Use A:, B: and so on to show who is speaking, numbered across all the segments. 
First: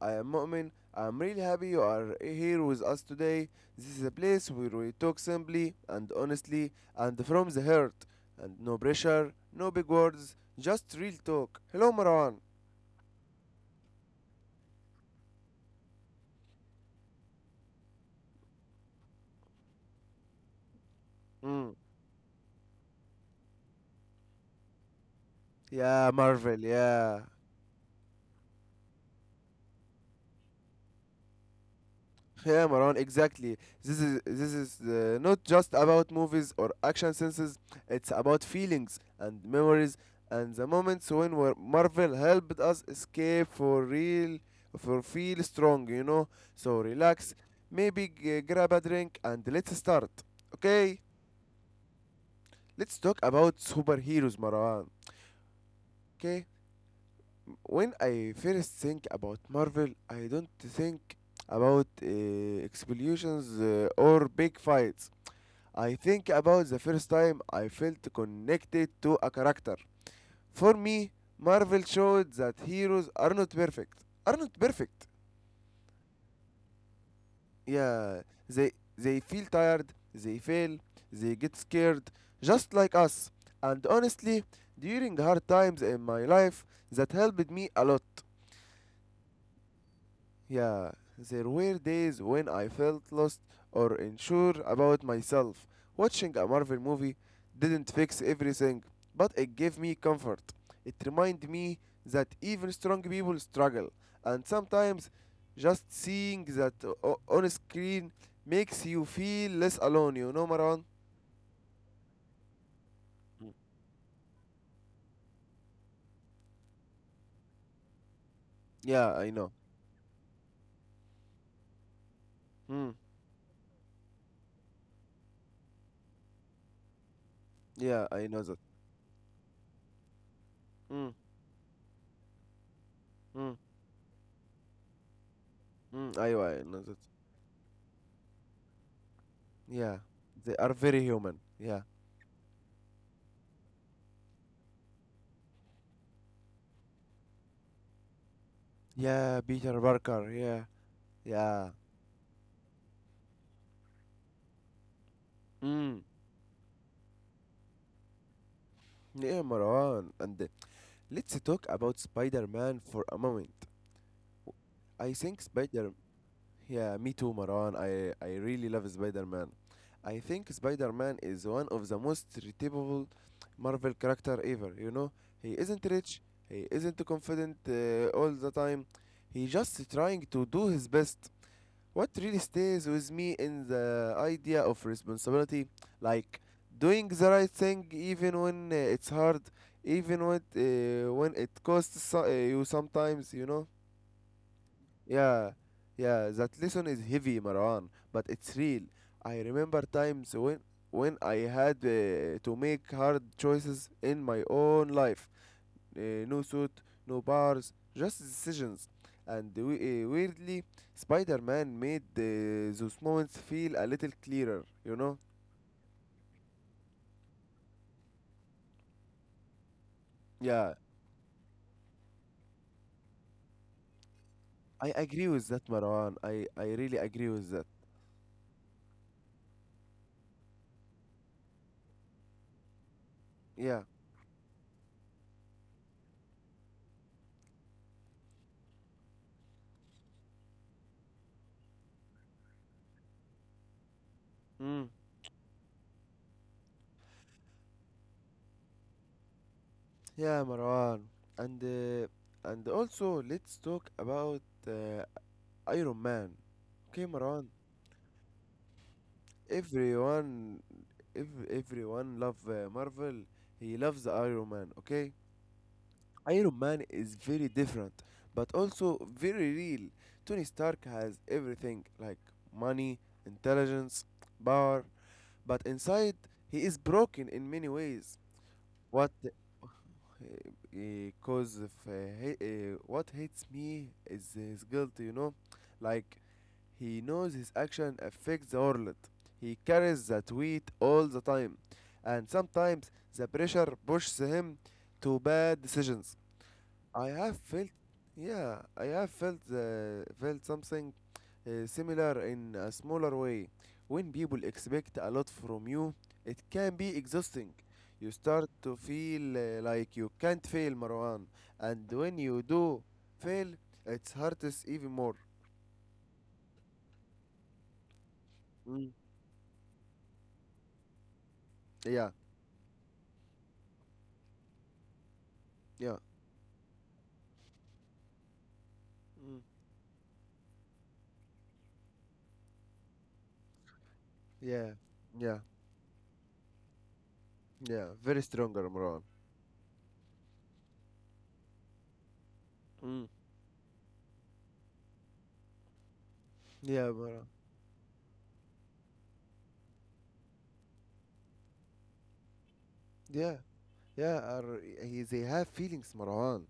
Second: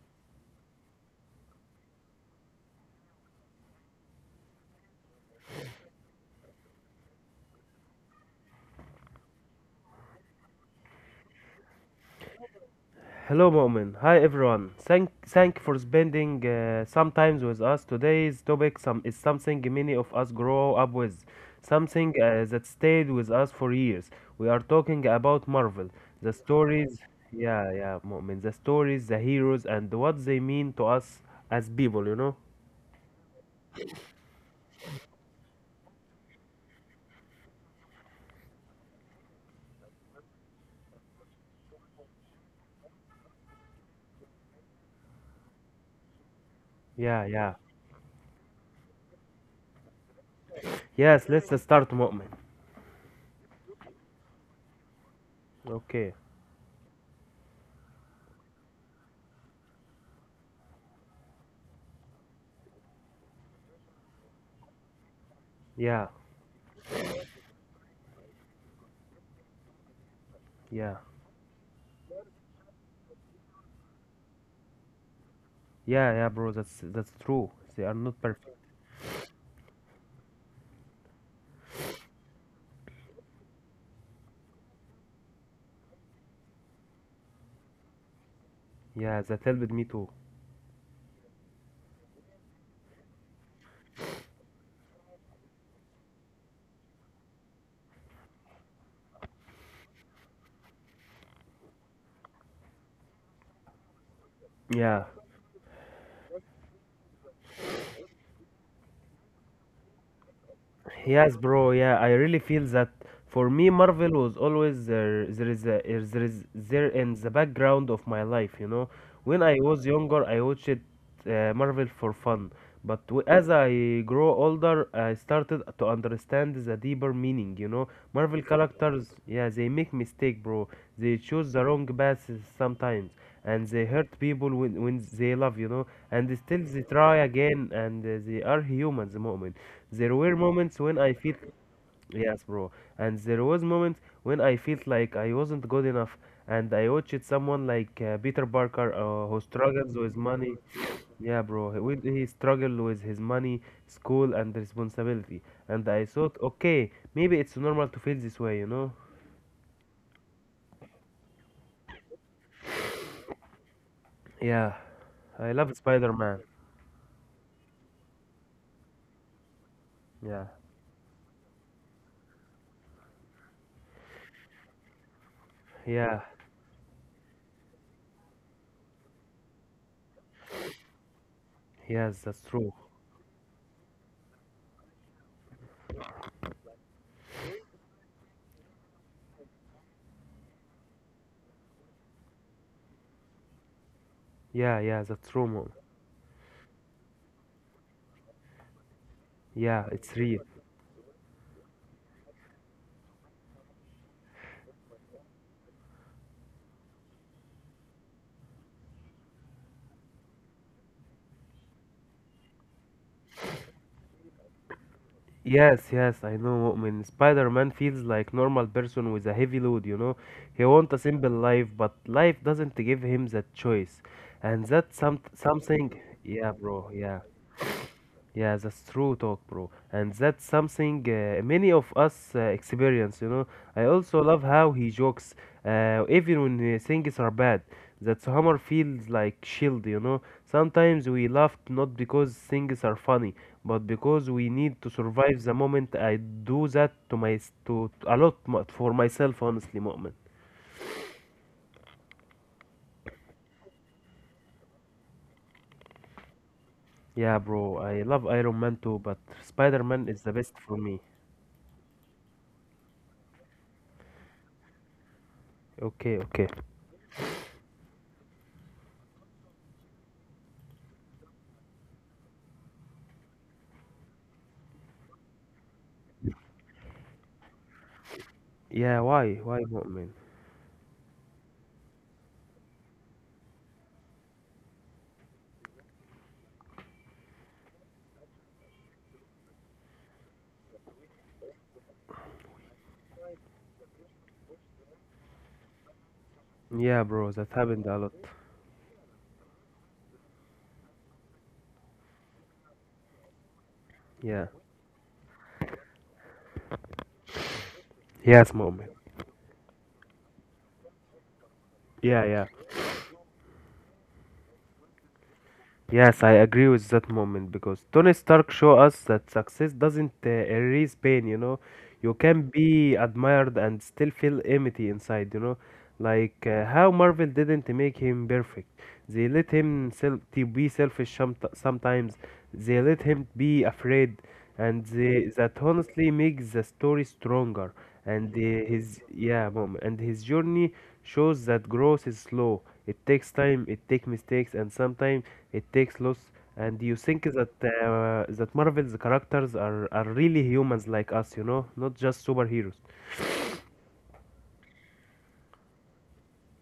A: I am Mu'min. I'm really happy you are here with us today. This is a place where we talk simply and honestly and from the heart and no pressure, no big words, just real talk. Hello Marwan.
B: Hello, Mo'min. Hi, everyone. Thank for spending some time with us. Today's topic is something many of us grow up with,
A: Mm.
B: something that stayed with us for years. We are talking about Marvel,
A: Yeah,
B: the
A: Marvel,
B: stories,
A: yeah.
B: yeah, yeah, Mo'min, the stories, the heroes, and what they mean to us as people, you know?
A: Yeah, Maran, exactly. This is not just about movies or action senses. It's about feelings and memories and the moments when Marvel helped us escape for real, for feel strong. You know, so
B: Yeah,
A: relax.
B: yeah.
A: Maybe grab a drink and let's start. Okay,
B: Yes, let's start, Mo'min.
A: let's talk about superheroes, Maran.
B: Okay.
A: Okay, when I first think about Marvel, I don't think about explosions or big fights. I
B: Yeah,
A: think about the first time I felt connected to a character. For
B: yeah.
A: me, Marvel showed that heroes are not perfect. Are not perfect.
B: Yeah, yeah, bro, that's true. They are not
A: Yeah,
B: perfect.
A: they feel tired, they fail, they get scared, just like us. And honestly, during hard times in my life, that helped me a lot.
B: Yeah, that helped me too.
A: Yeah, there were days when I felt lost or unsure about myself. Watching a Marvel movie didn't fix everything, but it gave me comfort. It reminded me that even strong people struggle, and
B: Yeah.
A: sometimes just seeing that on screen makes you feel less alone, you know, Marwan?
B: Yes, bro. Yeah, I really feel that for
A: Mm.
B: me, Marvel was always there. There is there in the background of my life. You know,
A: Yeah,
B: when
A: I
B: I
A: know.
B: was younger, I watched Marvel for fun.
A: Mm,
B: But as I grow older, I started to understand the deeper meaning. You know,
A: yeah, I
B: Marvel
A: know that.
B: characters, yeah, they make mistake, bro, they
A: Mm,
B: choose the wrong paths sometimes
A: mm,
B: and they hurt people when they love, you know,
A: mm,
B: and still
A: أيوة, I
B: they
A: know that.
B: try again and they are humans, moment.
A: Yeah,
B: There were
A: they
B: moments
A: are
B: when I
A: very
B: felt,
A: human. Yeah.
B: yes, bro, and there was moments when I felt like I wasn't good enough and I watched someone like Peter Parker, who
A: Yeah, Peter
B: struggles with
A: Parker.
B: money.
A: Yeah,
B: Yeah, bro. He,
A: yeah.
B: with- he struggled with his money, school, and responsibility. And I
A: Mm.
B: thought, okay, maybe it's normal to feel this way, you know?
A: Yeah, Marwan. And let's talk about Spider-Man for a moment.
B: Yeah,
A: I think
B: I love
A: Spider.
B: Spider-Man.
A: Yeah, me too, Marwan. I really love Spider-Man. I
B: Yeah,
A: think Spider-Man is one of the most relatable Marvel character ever. You know, he isn't
B: yeah,
A: rich. He isn't confident all the time. He just trying to do his best.
B: yes,
A: What
B: that's
A: really
B: true.
A: stays with me in the idea of responsibility, like doing the right thing even when it's hard, even when when it costs you sometimes, you know.
B: Yeah, yeah, that's true,
A: Yeah,
B: mom.
A: yeah, that lesson is heavy, Marwan, but it's real. I
B: Yeah,
A: remember
B: it's real.
A: times when I had to make hard choices in my own life. No suit, no bars, just decisions. And we, weirdly, Spider-Man made those moments feel a little clearer, you know?
B: Yes, yes, I know. When Spider-Man feels like normal person with a heavy load, you know, he
A: Yeah,
B: want a simple life, but life doesn't give him that choice, and that's
A: I agree with that,
B: something.
A: Marwan.
B: Yeah,
A: I
B: bro.
A: really
B: Yeah.
A: agree with that.
B: Yeah, that's true talk, bro. And that's something many of us experience, you know. I
A: Yeah.
B: also love how he jokes, even when things are bad. That humor feels like shield, you know. Sometimes we laugh not because things are funny, but because we need to
A: Mm.
B: survive the moment. I do that to my to a lot for myself, honestly, moment.
A: Yeah, Marwan. And uh, and also let's talk about uh, Iron Man. Okay,
B: Yeah,
A: Marwan.
B: bro. I love Iron Man too, but Spider-Man is the best
A: Everyone,
B: for me.
A: if everyone love Marvel, he loves Iron Man. Okay,
B: Okay, okay.
A: Iron Man is very different, but also very real. Tony Stark has everything like money, intelligence, power, but inside he is broken in many ways.
B: Yeah,
A: What
B: why? Why, Mu'min?
A: because if he- what hates me is his guilt, you know, like he knows his action affects the world, he carries that weight all the time, and sometimes the pressure pushes him to bad decisions.
B: Yeah,
A: I
B: bro, that
A: have felt,
B: happened a lot.
A: yeah, I have felt felt something similar in a smaller way. When
B: Yeah.
A: people expect a lot from you, it can be exhausting. You
B: Yes,
A: start to
B: moment.
A: feel like you can't fail, Marwan, and
B: Yeah,
A: when
B: yeah.
A: you do fail, it's hurts even more.
B: Yes, I agree with that moment because Tony Stark show us
A: Mm.
B: that success doesn't erase pain, you know. You
A: Yeah,
B: can be admired and still feel empty inside, you know.
A: yeah.
B: Like how Marvel didn't make him perfect. They let
A: Mm.
B: him to be selfish some sometimes. They let him be afraid
A: Yeah,
B: and they,
A: yeah,
B: that honestly makes the story stronger.
A: yeah.
B: And
A: Very
B: the-
A: stronger,
B: his
A: Marwan.
B: yeah, mom, and his journey shows that growth is slow, it
A: Mm.
B: takes time, it takes mistakes, and sometimes it takes loss. And you
A: Yeah,
B: think
A: Marwan.
B: that that Marvel's characters are really humans like us, you know, not just superheroes.
A: Yeah, yeah. Are, he, they have feelings, Marwan.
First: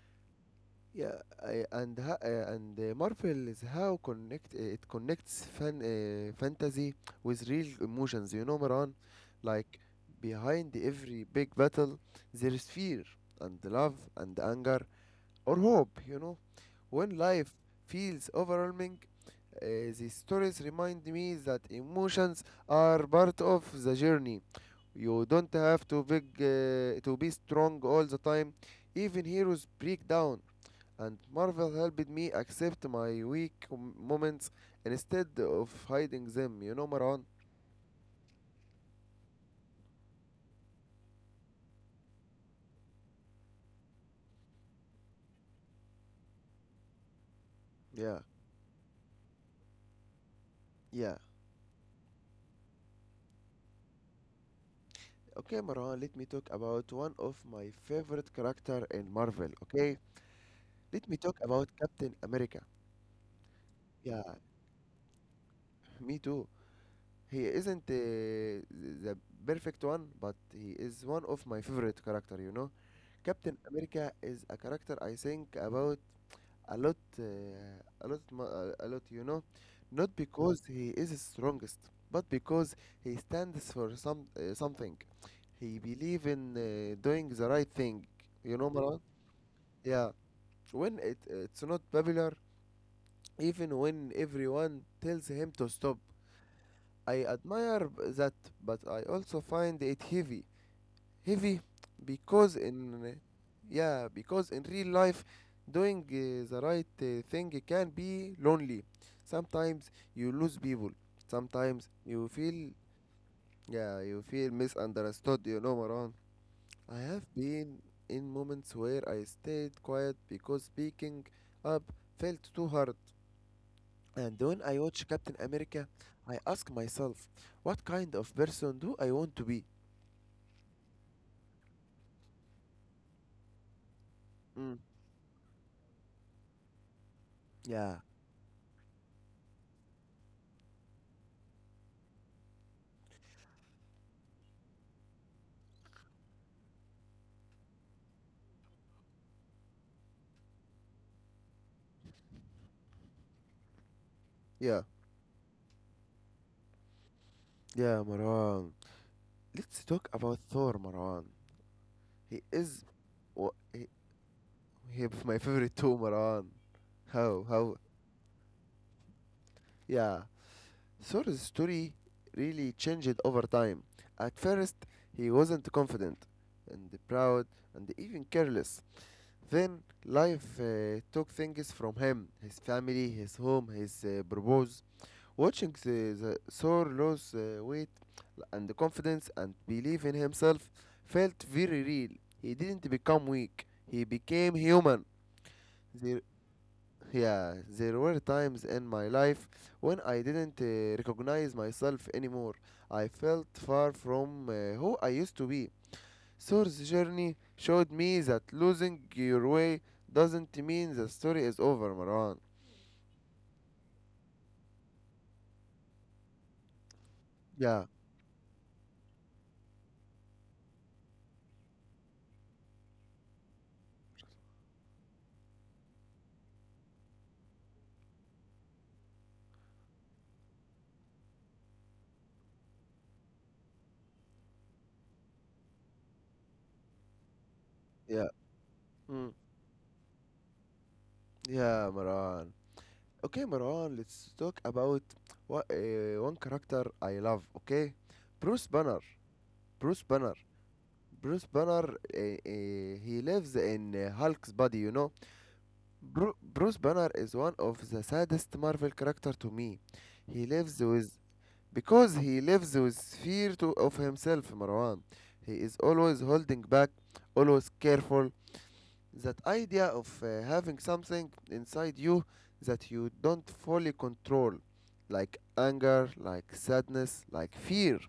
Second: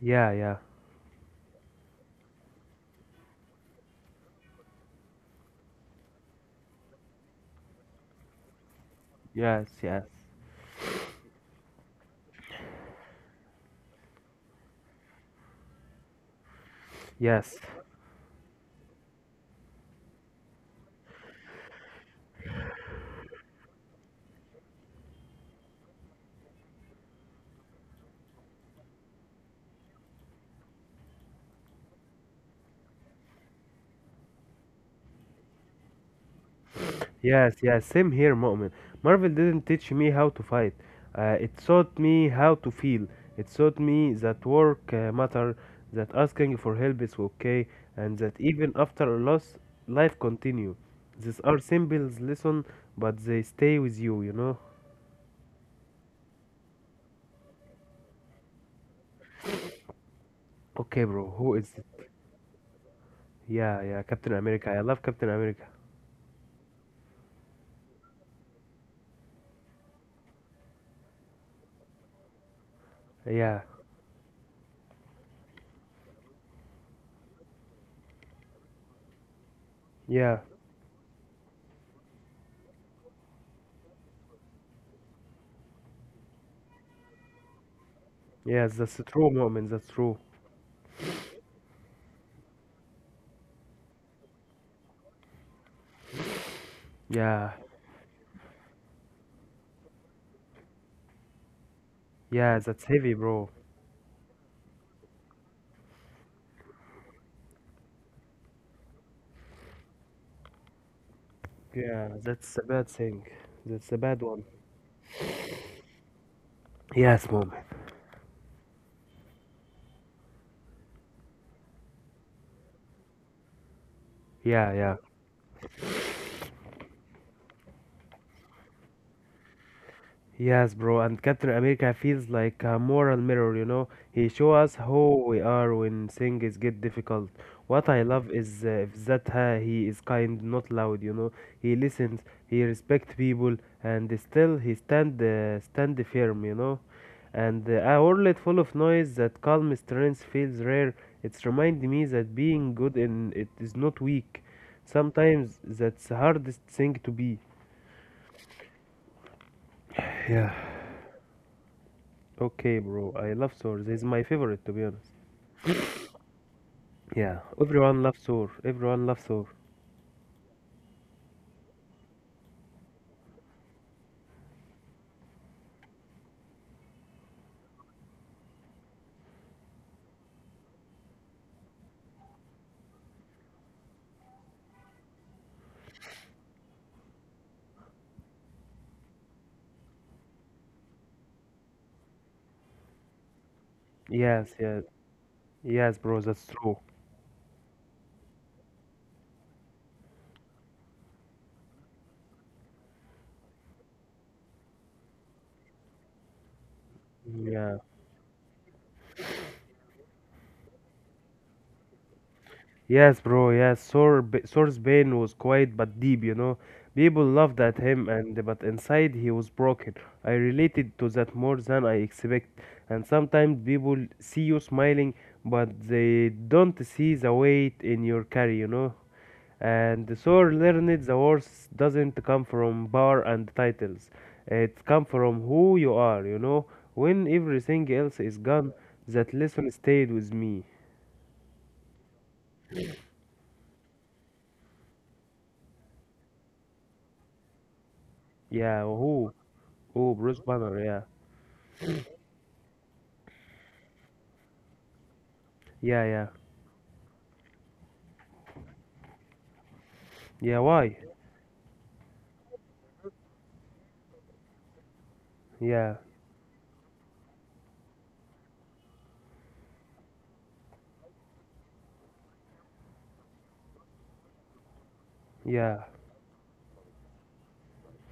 B: Yeah, yeah,
A: Yeah, I, and ha, and Marvel is how connect it connects fantasy with real emotions. You know, Maran,
B: yes,
A: like
B: yes,
A: behind every big battle, there is fear and love and anger or hope. You know, when life
B: yes.
A: feels overwhelming, uh, these stories remind me that emotions are part of the journey. You don't have to big to be strong all the time. Even heroes break down and Marvel helped me accept my weak moments instead of hiding them, you know, Marwan?
B: Yes, yes, same here, Mu'min. Marvel didn't teach me how to fight. It taught me how to feel. It taught me that work matter, that asking for help is okay, and
A: Yeah,
B: that even after a loss, life continue.
A: yeah.
B: These are simple lessons, but they stay with you, you know?
A: Okay, Marwan, let me talk about one of my favorite character in Marvel, okay?
B: Okay,
A: Let me
B: bro,
A: talk
B: who
A: about
B: is it?
A: Captain America.
B: Yeah, yeah,
A: Yeah,
B: Captain America. I love Captain America.
A: me too. He isn't the perfect one, but he is one of my favorite character, you know? Captain
B: Yeah,
A: America is a character I think about a lot, a lot. You know, not
B: yeah,
A: because he is strongest, but because he stands for something. He believe in doing the right thing. You
B: yeah,
A: know,
B: that's
A: Marwan?
B: true, Mu'min, that's
A: Yeah.
B: true.
A: When it's not popular, even when everyone tells him to stop, I
B: Yeah,
A: admire that, but I also find it heavy heavy because
B: yeah, that's
A: in
B: heavy, bro.
A: yeah because in real life doing the right thing can be lonely, sometimes you lose people, sometimes
B: Yeah,
A: you
B: that's a
A: feel,
B: bad thing. That's a
A: yeah, you
B: bad one.
A: feel misunderstood, you know, Maran. I have
B: Yes, mom.
A: been in moments where I stayed quiet because speaking up felt too hard, and when
B: Yeah,
A: I
B: yeah.
A: watch Captain America I ask myself what kind of person do I want to be.
B: Yes, bro, and Captain America feels like a moral mirror, you know. He show us
A: Mm.
B: who we are when things get difficult. What
A: Yeah,
B: I love is that he is kind, not loud, you know. He listens, he respects people, and still he stand firm, you know. And a world full of noise, that calm strength feels rare. It's remind me that being good in it is not weak.
A: yeah.
B: Sometimes that's hardest thing to be.
A: Yeah, Maran. Let's talk about
B: Yeah.
A: Thor, Marwan. He
B: Okay,
A: is
B: bro, I
A: wa-
B: love Thor.
A: he,
B: This is my favorite, to be
A: he
B: honest.
A: is my favorite too, Marwan.
B: Yeah,
A: How,
B: everyone loves Thor. Everyone loves Thor.
A: yeah. Thor's story really changed over time. At first he wasn't confident and proud and even careless. Then life took things from him, his family, his home, his purpose. Watching the Thor lose weight and confidence and belief in himself felt very real. He didn't become weak, he became
B: Yes, yes,
A: human.
B: yes, bro,
A: There,
B: that's true.
A: yeah, there were times in my life when I didn't recognize myself anymore. I felt far from who I used to be. Thor's journey
B: Yeah,
A: showed me that losing your way doesn't mean the story is over, Maran.
B: yes, bro, yes. Thor's pain was quiet but deep, you know. People laughed at
A: Yeah,
B: him, and but inside he was broken. I related to that more than I expect. And sometimes people see you smiling, but they don't see the weight in your carry, you know. And so learned the words doesn't come from power and titles. It comes from who you are, you know. When everything else
A: yeah,
B: is gone,
A: mm,
B: that lesson stayed with me.
A: yeah, Maran. Okay, Marwan, let's talk about what, one character I love, okay? Bruce
B: Yeah,
A: Banner.
B: who?
A: Bruce
B: Who?
A: Banner.
B: Bruce Banner, yeah.
A: Bruce Banner, he lives in Hulk's body, you know?
B: Yeah, yeah.
A: Bruce Banner is one of the saddest Marvel character to me. He
B: Yeah,
A: lives
B: why?
A: with. Because he lives with fear to, of himself, Marwan. He is
B: Yeah,
A: always holding back, always careful, that idea of having something inside you that you don't fully control, like
B: yeah.
A: anger, like sadness, like fear.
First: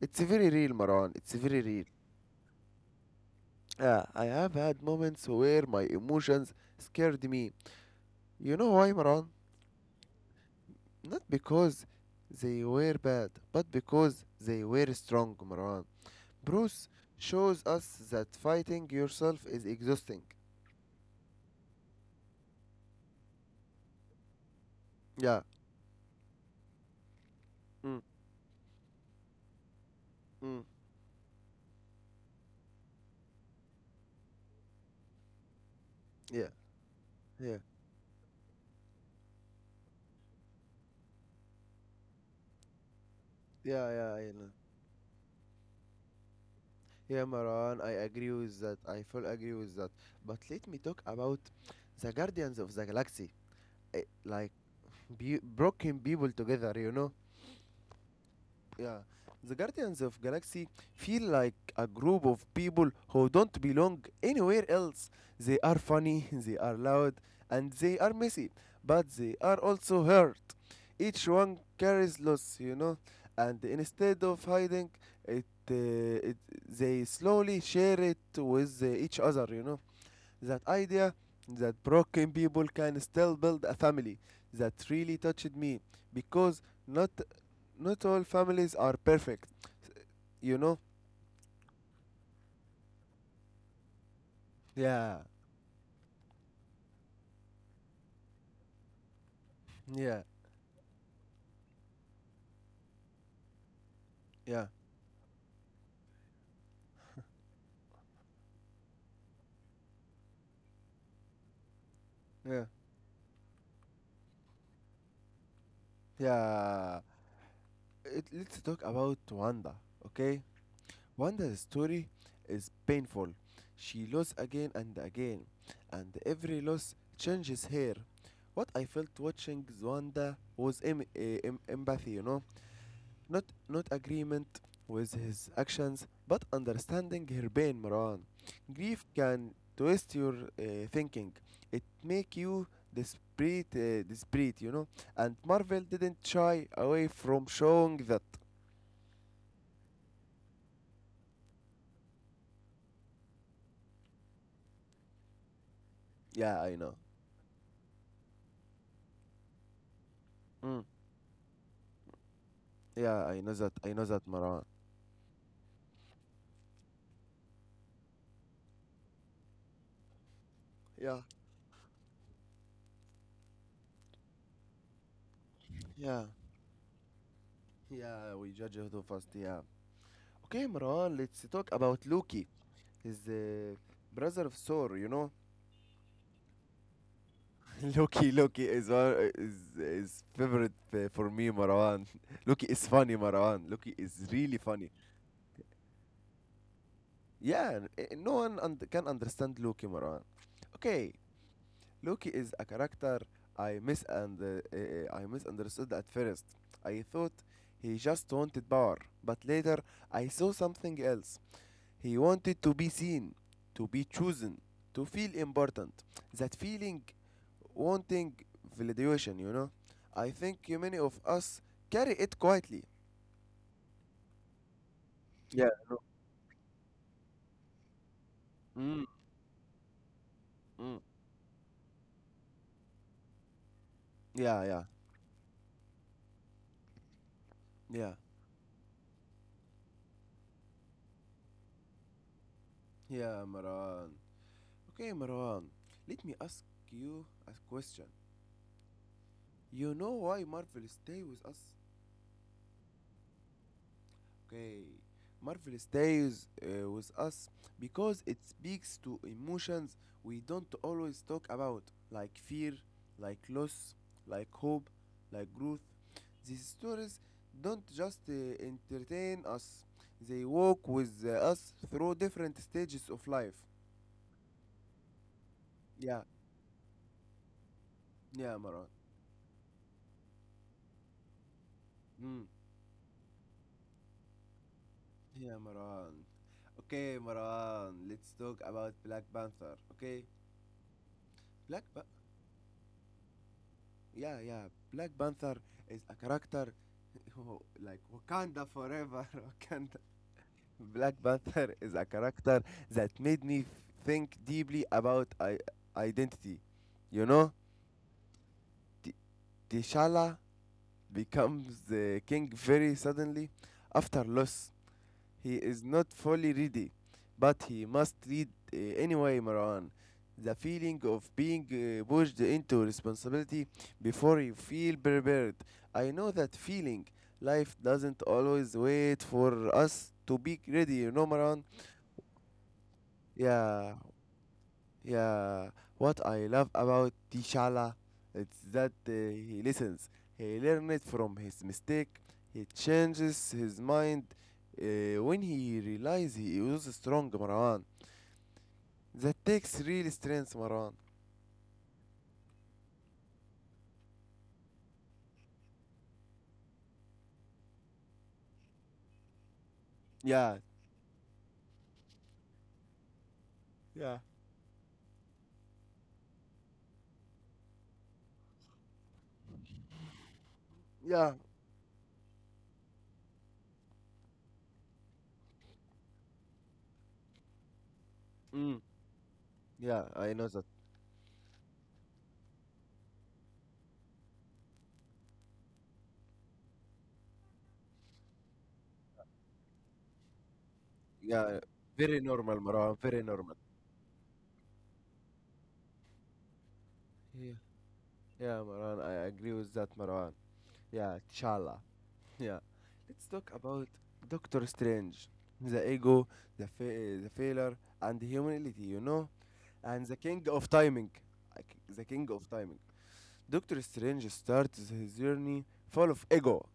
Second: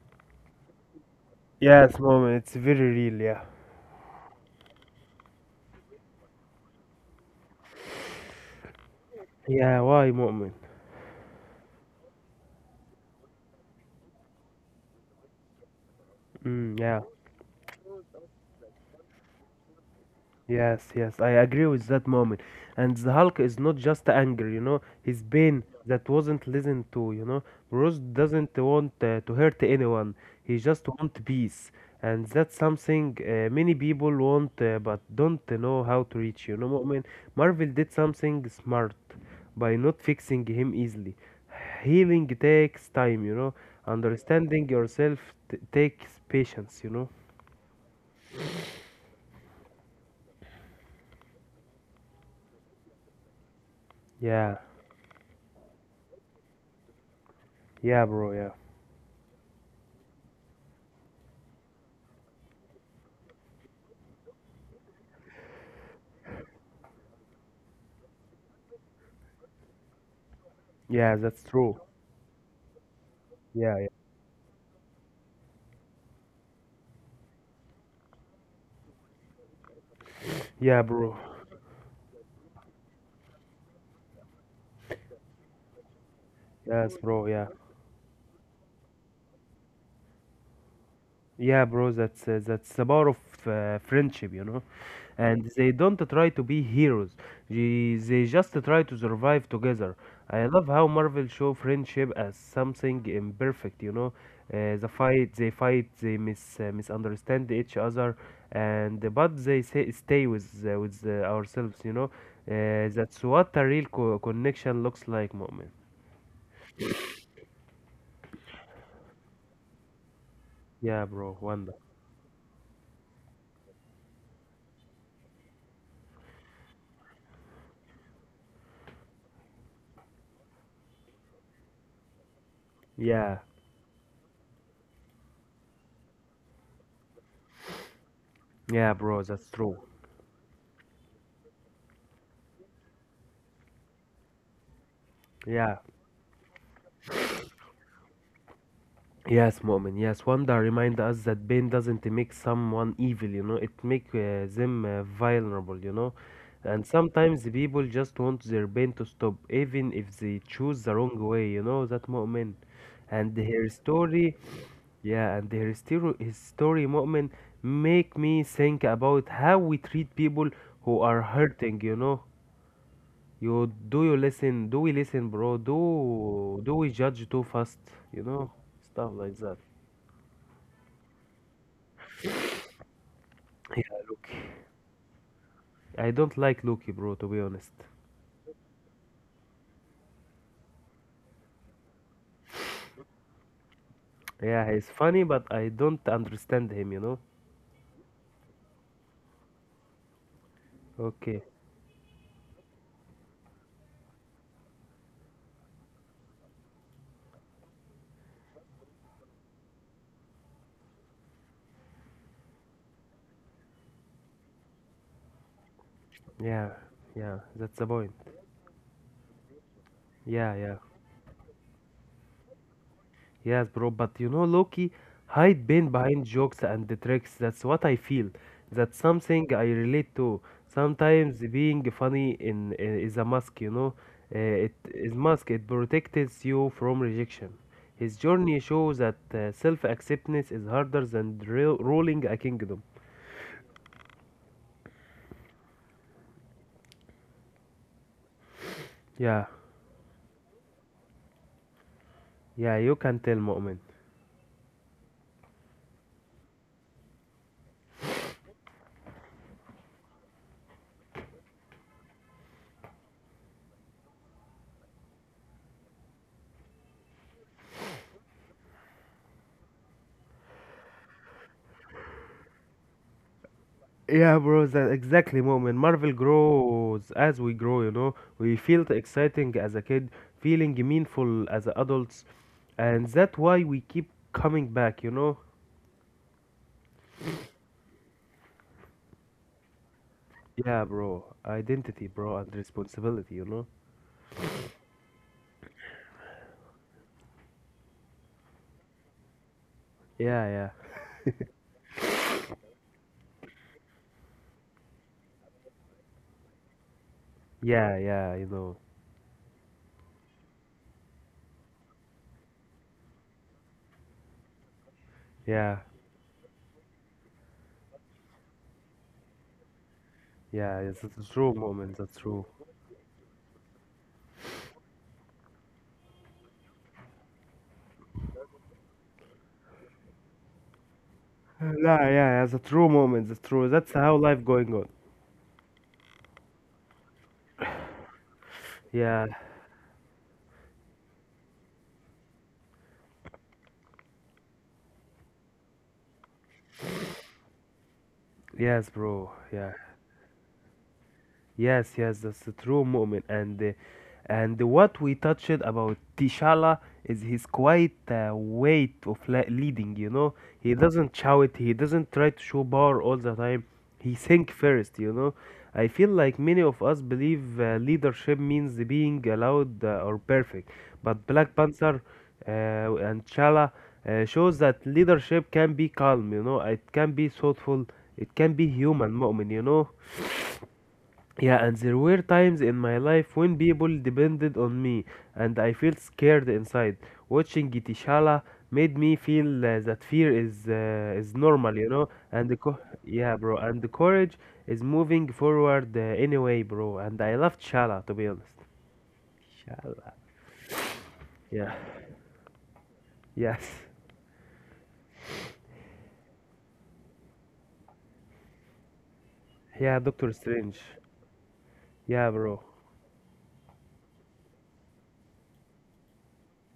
A: It's very real, Marwan. It's very real.
B: Yes, moment. It's very real. Yeah.
A: Yeah, I have had moments where my emotions scared me. You know why, Marwan?
B: Yeah, why, moment?
A: Not because they were bad, but because they were strong, Marwan.
B: Mm,
A: Bruce
B: yeah.
A: shows us that fighting yourself is exhausting.
B: Yes, yes, I agree with that moment. And the Hulk is not just anger, you know, his
A: Yeah.
B: pain that wasn't listened to, you know. Bruce
A: Mm,
B: doesn't want to hurt anyone, he
A: mm,
B: just wants peace. And that's something many people want but don't know how to reach,
A: yeah.
B: you know. Mu'min,
A: Yeah.
B: Marvel did something smart by not fixing him easily. Healing takes time, you know.
A: Yeah, yeah, I know.
B: Understanding yourself takes patience, you know.
A: Yeah, Maran, I agree with that. I full agree with that. But let me talk about the Guardians of the Galaxy. Eh, like
B: Yeah,
A: broken people together, you know.
B: yeah, bro, yeah.
A: Yeah, the guardians of galaxy feel like a group of people who don't belong anywhere else. They are funny, they are loud, and they are messy, but they are also hurt.
B: Yeah,
A: Each
B: that's
A: one
B: true.
A: carries loss, you know, and
B: Yeah, yeah,
A: instead of hiding it, uh, it, they slowly share it with each other, you know. That
B: yeah,
A: idea
B: bro.
A: that broken people can still build a family, that really touched me, because
B: Yes,
A: not
B: bro. Yeah,
A: not all families are perfect, you know.
B: yeah, bro. That's the power of friendship, you know.
A: Yeah,
B: And they don't try to be heroes. They just try to survive together.
A: yeah,
B: I love how Marvel show friendship as something imperfect, you know.
A: yeah,
B: The fight, they misunderstand each other, and but they say, stay with ourselves, you know.
A: yeah,
B: That's what a real co connection looks like, moment.
A: yeah. It, let's talk about Wanda, okay.
B: Yeah, bro.
A: Wanda's
B: Wonder.
A: story is painful. She lost again and again, and every loss changes her. What I felt watching Wanda was empathy, you know,
B: Yeah.
A: not agreement with his actions, but understanding her pain, Marwan.
B: Yeah,
A: Grief
B: bro, that's
A: can
B: true.
A: twist your thinking. It make you desperate, desperate, you know. And
B: Yeah.
A: Marvel didn't shy away from showing that.
B: Yes, Mu'min. Yes, Wanda remind us that pain doesn't make someone evil, you know. It make them vulnerable, you know.
A: Yeah, I
B: And
A: know.
B: sometimes the people just want their pain to stop, even if they choose
A: Mm.
B: the wrong way, you know, that Mu'min.
A: Yeah,
B: And
A: I know
B: her
A: that. I know that,
B: story,
A: Marwan.
B: yeah, and story, his story, Mu'min, make me think about how we treat people who
A: Yeah,
B: are hurting, you know. You listen? Do we listen, bro?
A: yeah,
B: Do we judge too fast? You
A: yeah.
B: know,
A: We judge her too
B: stuff
A: fast.
B: like that.
A: Yeah. Okay, Marwan. Let's talk about Loki, his
B: Yeah, Loki.
A: brother of Thor. You know,
B: I don't like Loki, bro. To be honest.
A: Loki, Loki is one is favorite for me, Marwan. Loki is funny, Marwan. Loki is really
B: Yeah, he's
A: funny.
B: funny, but I don't understand him. You know.
A: Yeah, no one und can understand Loki, Marwan. Okay,
B: Okay.
A: Loki is a character I misunderstood at first. I thought he just wanted power, but later I saw something else. He wanted to be seen, to be chosen, to feel important. That
B: Yeah.
A: feeling,
B: Yeah. That's the point.
A: wanting validation, you know. I
B: Yeah.
A: think
B: Yeah.
A: many of us carry it quietly.
B: Yes, bro, but you know, Loki hide
A: Yeah.
B: Ben behind jokes and the tricks. That's what I feel. That's
A: Mm,
B: something I relate to.
A: mm.
B: Sometimes being funny in is a mask, you know.
A: Yeah,
B: It
A: yeah,
B: is mask. It protects you from rejection.
A: yeah.
B: His journey shows that self-acceptance is harder than ruling a kingdom.
A: Yeah, Marwan. Okay, Marwan. Let me ask you a question.
B: Yeah,
A: You know why Marvel stay with us?
B: yeah, you can tell, Mu'min.
A: Okay. Marvel stays with us because it speaks to emotions we don't always talk about, like fear, like loss, like hope, like growth. These stories don't just entertain us, they walk with us through different stages of life.
B: Yeah, bro, that exactly moment. Marvel
A: Yeah,
B: grows as we grow, you know. We
A: yeah, Maran.
B: felt exciting as a kid, feeling meaningful as adults,
A: Mm.
B: and that's why we keep coming back, you know.
A: Yeah, Maran. Okay, Maran, let's talk about Black Panther, okay?
B: Yeah, bro,
A: Black pa-
B: identity, bro, and responsibility, you know.
A: yeah, yeah. Black Panther is a character who- like Wakanda forever. Wakanda.
B: Yeah, yeah,
A: Black Panther is a character that made me think deeply about identity. You know,
B: yeah, yeah, you know.
A: T- T'Challa becomes the king very suddenly after loss. He
B: Yeah,
A: is not fully ready, but he must lead anyway, Marwan. The
B: yeah,
A: feeling
B: it's a
A: of
B: true
A: being
B: moment, that's
A: pushed
B: true.
A: into responsibility before you feel prepared. I know that feeling. Life doesn't always wait for us to be ready, you know, Marwan?
B: Yeah, yeah, yeah, it's a true moment, that's true. That's
A: Yeah.
B: how life going on.
A: Yeah, what I love about Tishala is that
B: Yeah,
A: he listens. He learns from his mistake. He changes his mind when he realizes he was a strong, Marwan.
B: yes, bro,
A: That
B: yeah.
A: takes real strength, Marwan.
B: Yes, yes, that's a true moment. And what we touched about Tishala is his quiet weight of leading. You know,
A: Yeah,
B: he doesn't shout. He doesn't try to show power all the time. He
A: yeah,
B: think first. You know, I feel like many of us believe leadership means being loud or perfect, but
A: yeah.
B: Black Panther and T'Challa shows that leadership can be calm. You know, it can be thoughtful. It can be
A: Mm.
B: human, moment. You know.
A: Yeah, I know that.
B: Yeah, and there were times in my life when people depended on me, and I felt scared inside. Watching Tishala made me feel that fear is
A: Yeah,
B: normal, you know.
A: very
B: And
A: normal, Marwan. Very
B: yeah, bro,
A: normal.
B: and the courage is moving forward anyway, bro. And I
A: Yeah,
B: loved Shala, to be
A: yeah,
B: honest.
A: Marwan. I agree with that,
B: Shala.
A: Marwan. Yeah,
B: Yeah.
A: Tishala. Yeah, let's talk
B: Yes.
A: about Doctor Strange, the ego, the failure, and humility. You know,
B: Yeah,
A: and the
B: Doctor
A: king of
B: Strange.
A: timing. Like, the
B: Yeah,
A: king of
B: bro.
A: timing. Doctor Strange starts his journey full of ego,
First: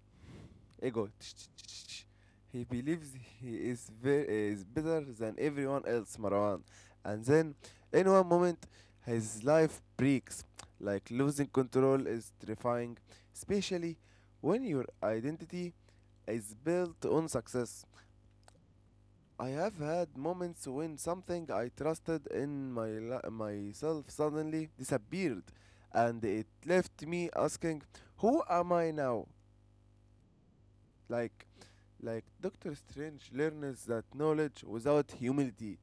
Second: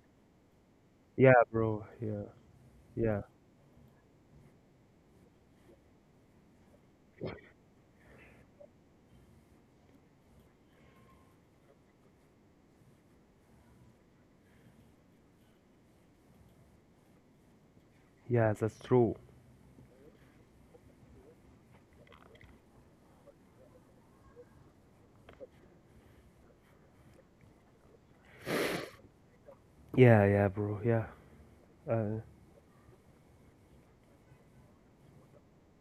A: ego.
B: Yeah, bro. Yeah,
A: He believes
B: yeah,
A: he is is better than everyone else, Marwan. And then, in one moment, his life breaks. Like losing control is terrifying, especially when your identity is built on success.
B: yeah. That's true.
A: I have had moments when something I trusted in myself suddenly disappeared, and it left me asking, "Who am I now?"
B: Yeah, yeah, bro. Yeah.
A: Like,
B: Uh,
A: like, Doctor Strange learns that knowledge without humility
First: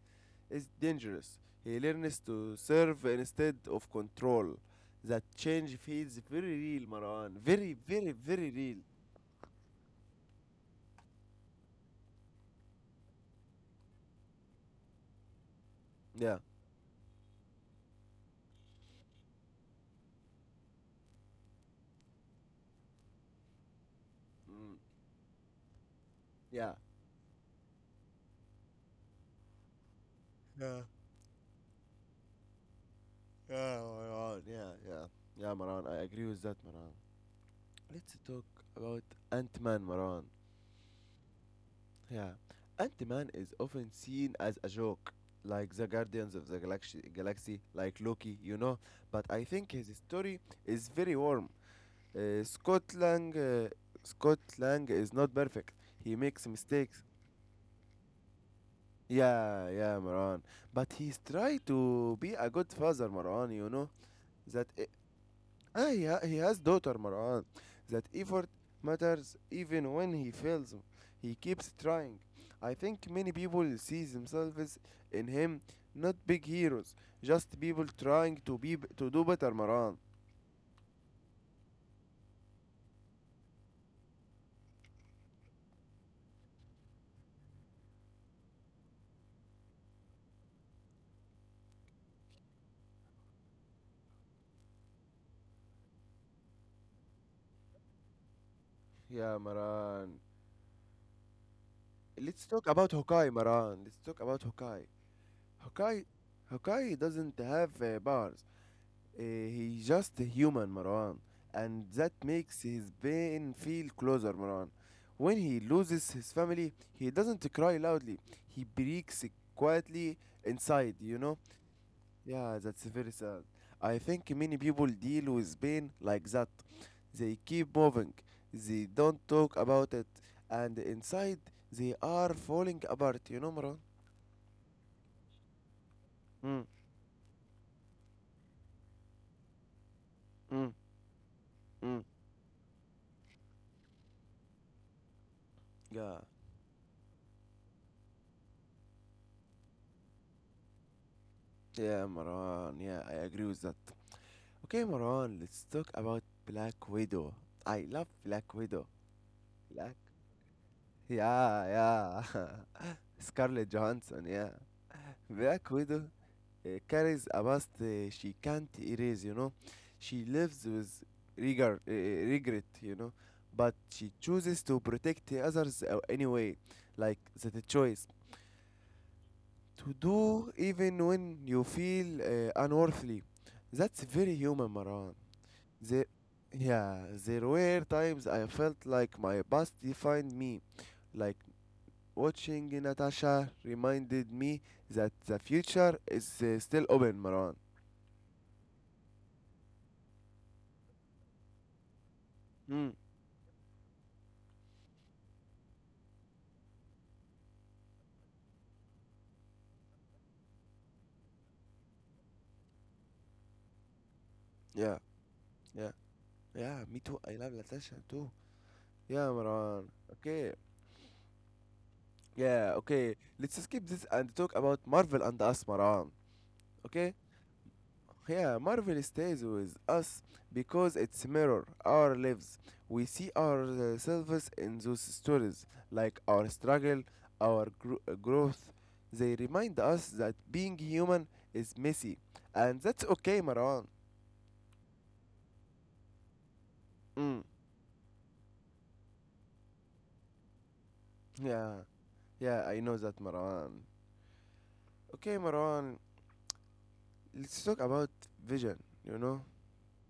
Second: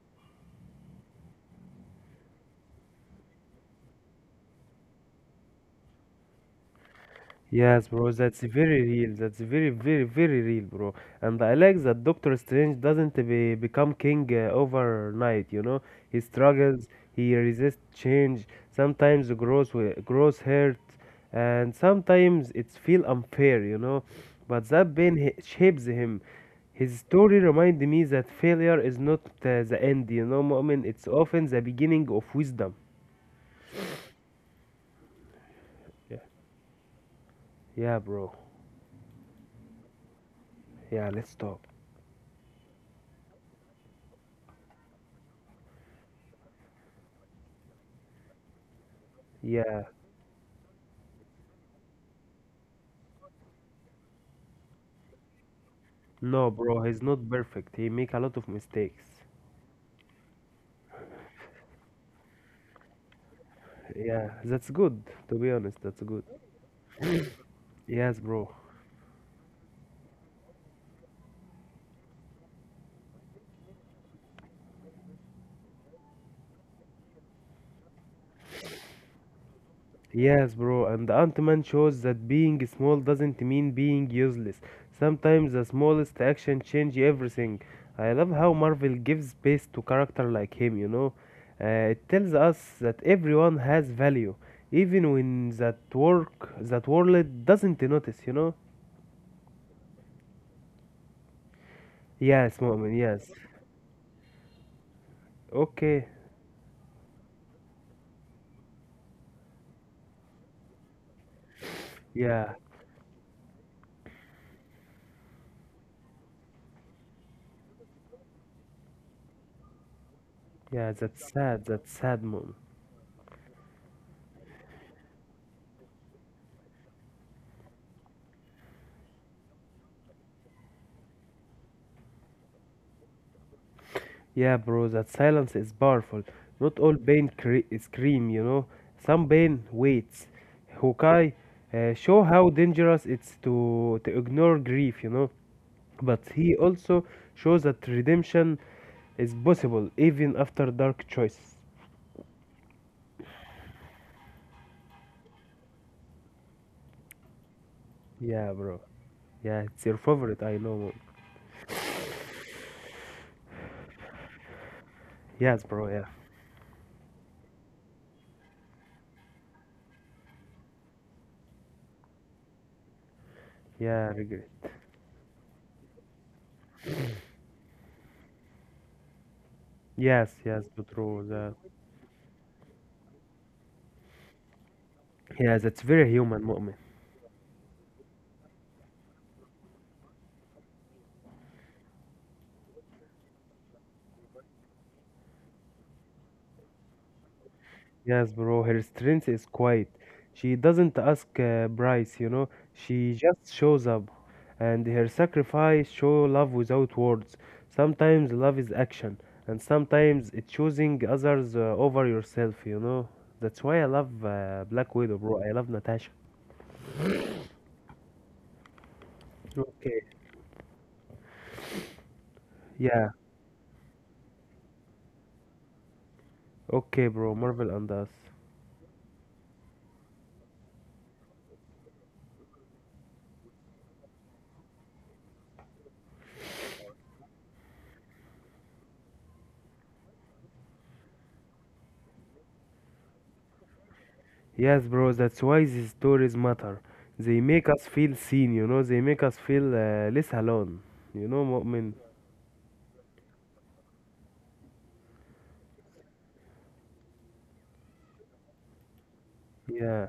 A: is dangerous. He learns to serve instead of control. That change feels very real, Marwan. Very,
B: yes, bro,
A: very,
B: that's
A: very real.
B: very real. That's very, very, very real, bro. And I like that Doctor Strange doesn't become king overnight, you know? He
A: Yeah.
B: struggles, he resists change, sometimes grows hurt, and sometimes it's feel unfair, you know? But
A: Mm,
B: that pain shapes him.
A: yeah.
B: His story reminds me that failure is not the end, you know,
A: Yeah,
B: Mu'min? It's often the beginning of wisdom.
A: Yeah, Maran. Yeah, yeah. Yeah, Maran. I
B: Yeah.
A: agree with that, Maran.
B: Yeah,
A: Let's
B: bro.
A: talk about Ant-Man, Maran.
B: Yeah, let's stop.
A: Yeah. Ant-Man is often seen as a joke, like the Guardians of the Galaxy, like Loki, you know. But I think
B: Yeah.
A: his story is very warm. Uh, Scott Lang, uh, Scott Lang is not perfect. He makes
B: No, bro, he's
A: mistakes.
B: not perfect. He make a lot of mistakes.
A: Yeah, yeah, Maran. But he's try to be a good father, Maran, you know.
B: Yeah,
A: That
B: that's
A: eh,
B: good. To be honest,
A: Ah,
B: that's
A: he, ha-
B: good.
A: he has daughter Marwan. That
B: Yes,
A: effort
B: bro.
A: matters even when he fails. He keeps trying. I think many people see themselves in him, not big heroes, just people trying to do better, Maran.
B: Yes, bro. And Ant-Man shows that being small doesn't mean being useless. Sometimes the smallest action change everything. I love how Marvel gives space to character like him. You know, it tells us that everyone has value, even when that work that world doesn't notice. You know.
A: Yeah, Maran. Let's
B: Yes,
A: talk
B: moment.
A: about
B: Yes.
A: Hokai, Maran. Let's talk about Hokai.
B: Okay.
A: Hokai, Hokai doesn't have bars. He's just a human, Marwan, and that
B: Yeah.
A: makes his pain feel closer, Marwan. When he loses his family, he doesn't cry loudly. He breaks quietly
B: Yeah,
A: inside, you
B: that's
A: know?
B: sad. That's sad, mom.
A: Yeah, that's very sad. I think many people deal with pain like that. They keep moving, they don't talk about it, and inside they are falling apart, you know, Marwan?
B: Yeah, bro, that silence is powerful.
A: Mm,
B: Not all pain scream, you know. Some pain waits.
A: mm,
B: Hokai
A: mm.
B: show how dangerous it's to ignore grief, you know.
A: Yeah,
B: But he also shows that redemption is possible even after dark choices.
A: yeah, Marwan, yeah, I agree with that. Okay, Moran, let's talk about Black Widow. I love
B: Yeah,
A: Black
B: bro.
A: Widow.
B: Yeah, it's
A: Black.
B: your favorite, I know, mom.
A: Yeah, yeah. Scarlett Johansson, yeah.
B: Yes,
A: Black
B: bro. Yeah.
A: Widow carries a past she can't erase, you know. She lives with regret, you know. But she
B: Yeah, I agree.
A: chooses to protect the others anyway. Like, that's a choice. To
B: Yes,
A: do
B: yes, but
A: even
B: true.
A: when
B: That.
A: you feel unworthy. That's very human, Maran.
B: Yeah, that's
A: There,
B: very human, mom.
A: yeah, there were times I felt like my past defined me, like watching Natasha reminded me that the future is still open, Maran.
B: Yes, bro, her strength is quiet. She doesn't ask Bryce, you know,
A: Hmm.
B: she just shows up. And her sacrifice show love without words. Sometimes love is action, and sometimes it's choosing others over yourself, you know. That's why I love Black
A: Yeah,
B: Widow, bro. I love
A: yeah,
B: Natasha.
A: yeah. Me too. I love Natasha too. Yeah, Maran.
B: Okay.
A: Okay. Yeah,
B: Yeah.
A: okay. Let's skip this and talk about Marvel and us, Maran.
B: Okay,
A: Okay.
B: bro. Marvel and us.
A: Yeah, Marvel stays with us because it's mirror our lives. We see ourselves in those stories, like our struggle, our growth. They remind us that being human is messy, and that's okay, Marwan.
B: Yes, bro. That's why these stories matter. They
A: Mm,
B: make us feel seen, you know. They make us feel less alone. You know,
A: yeah,
B: Mu'min.
A: yeah, I know that, Marwan. Okay, Marwan, let's talk about vision. You know,
B: Yeah.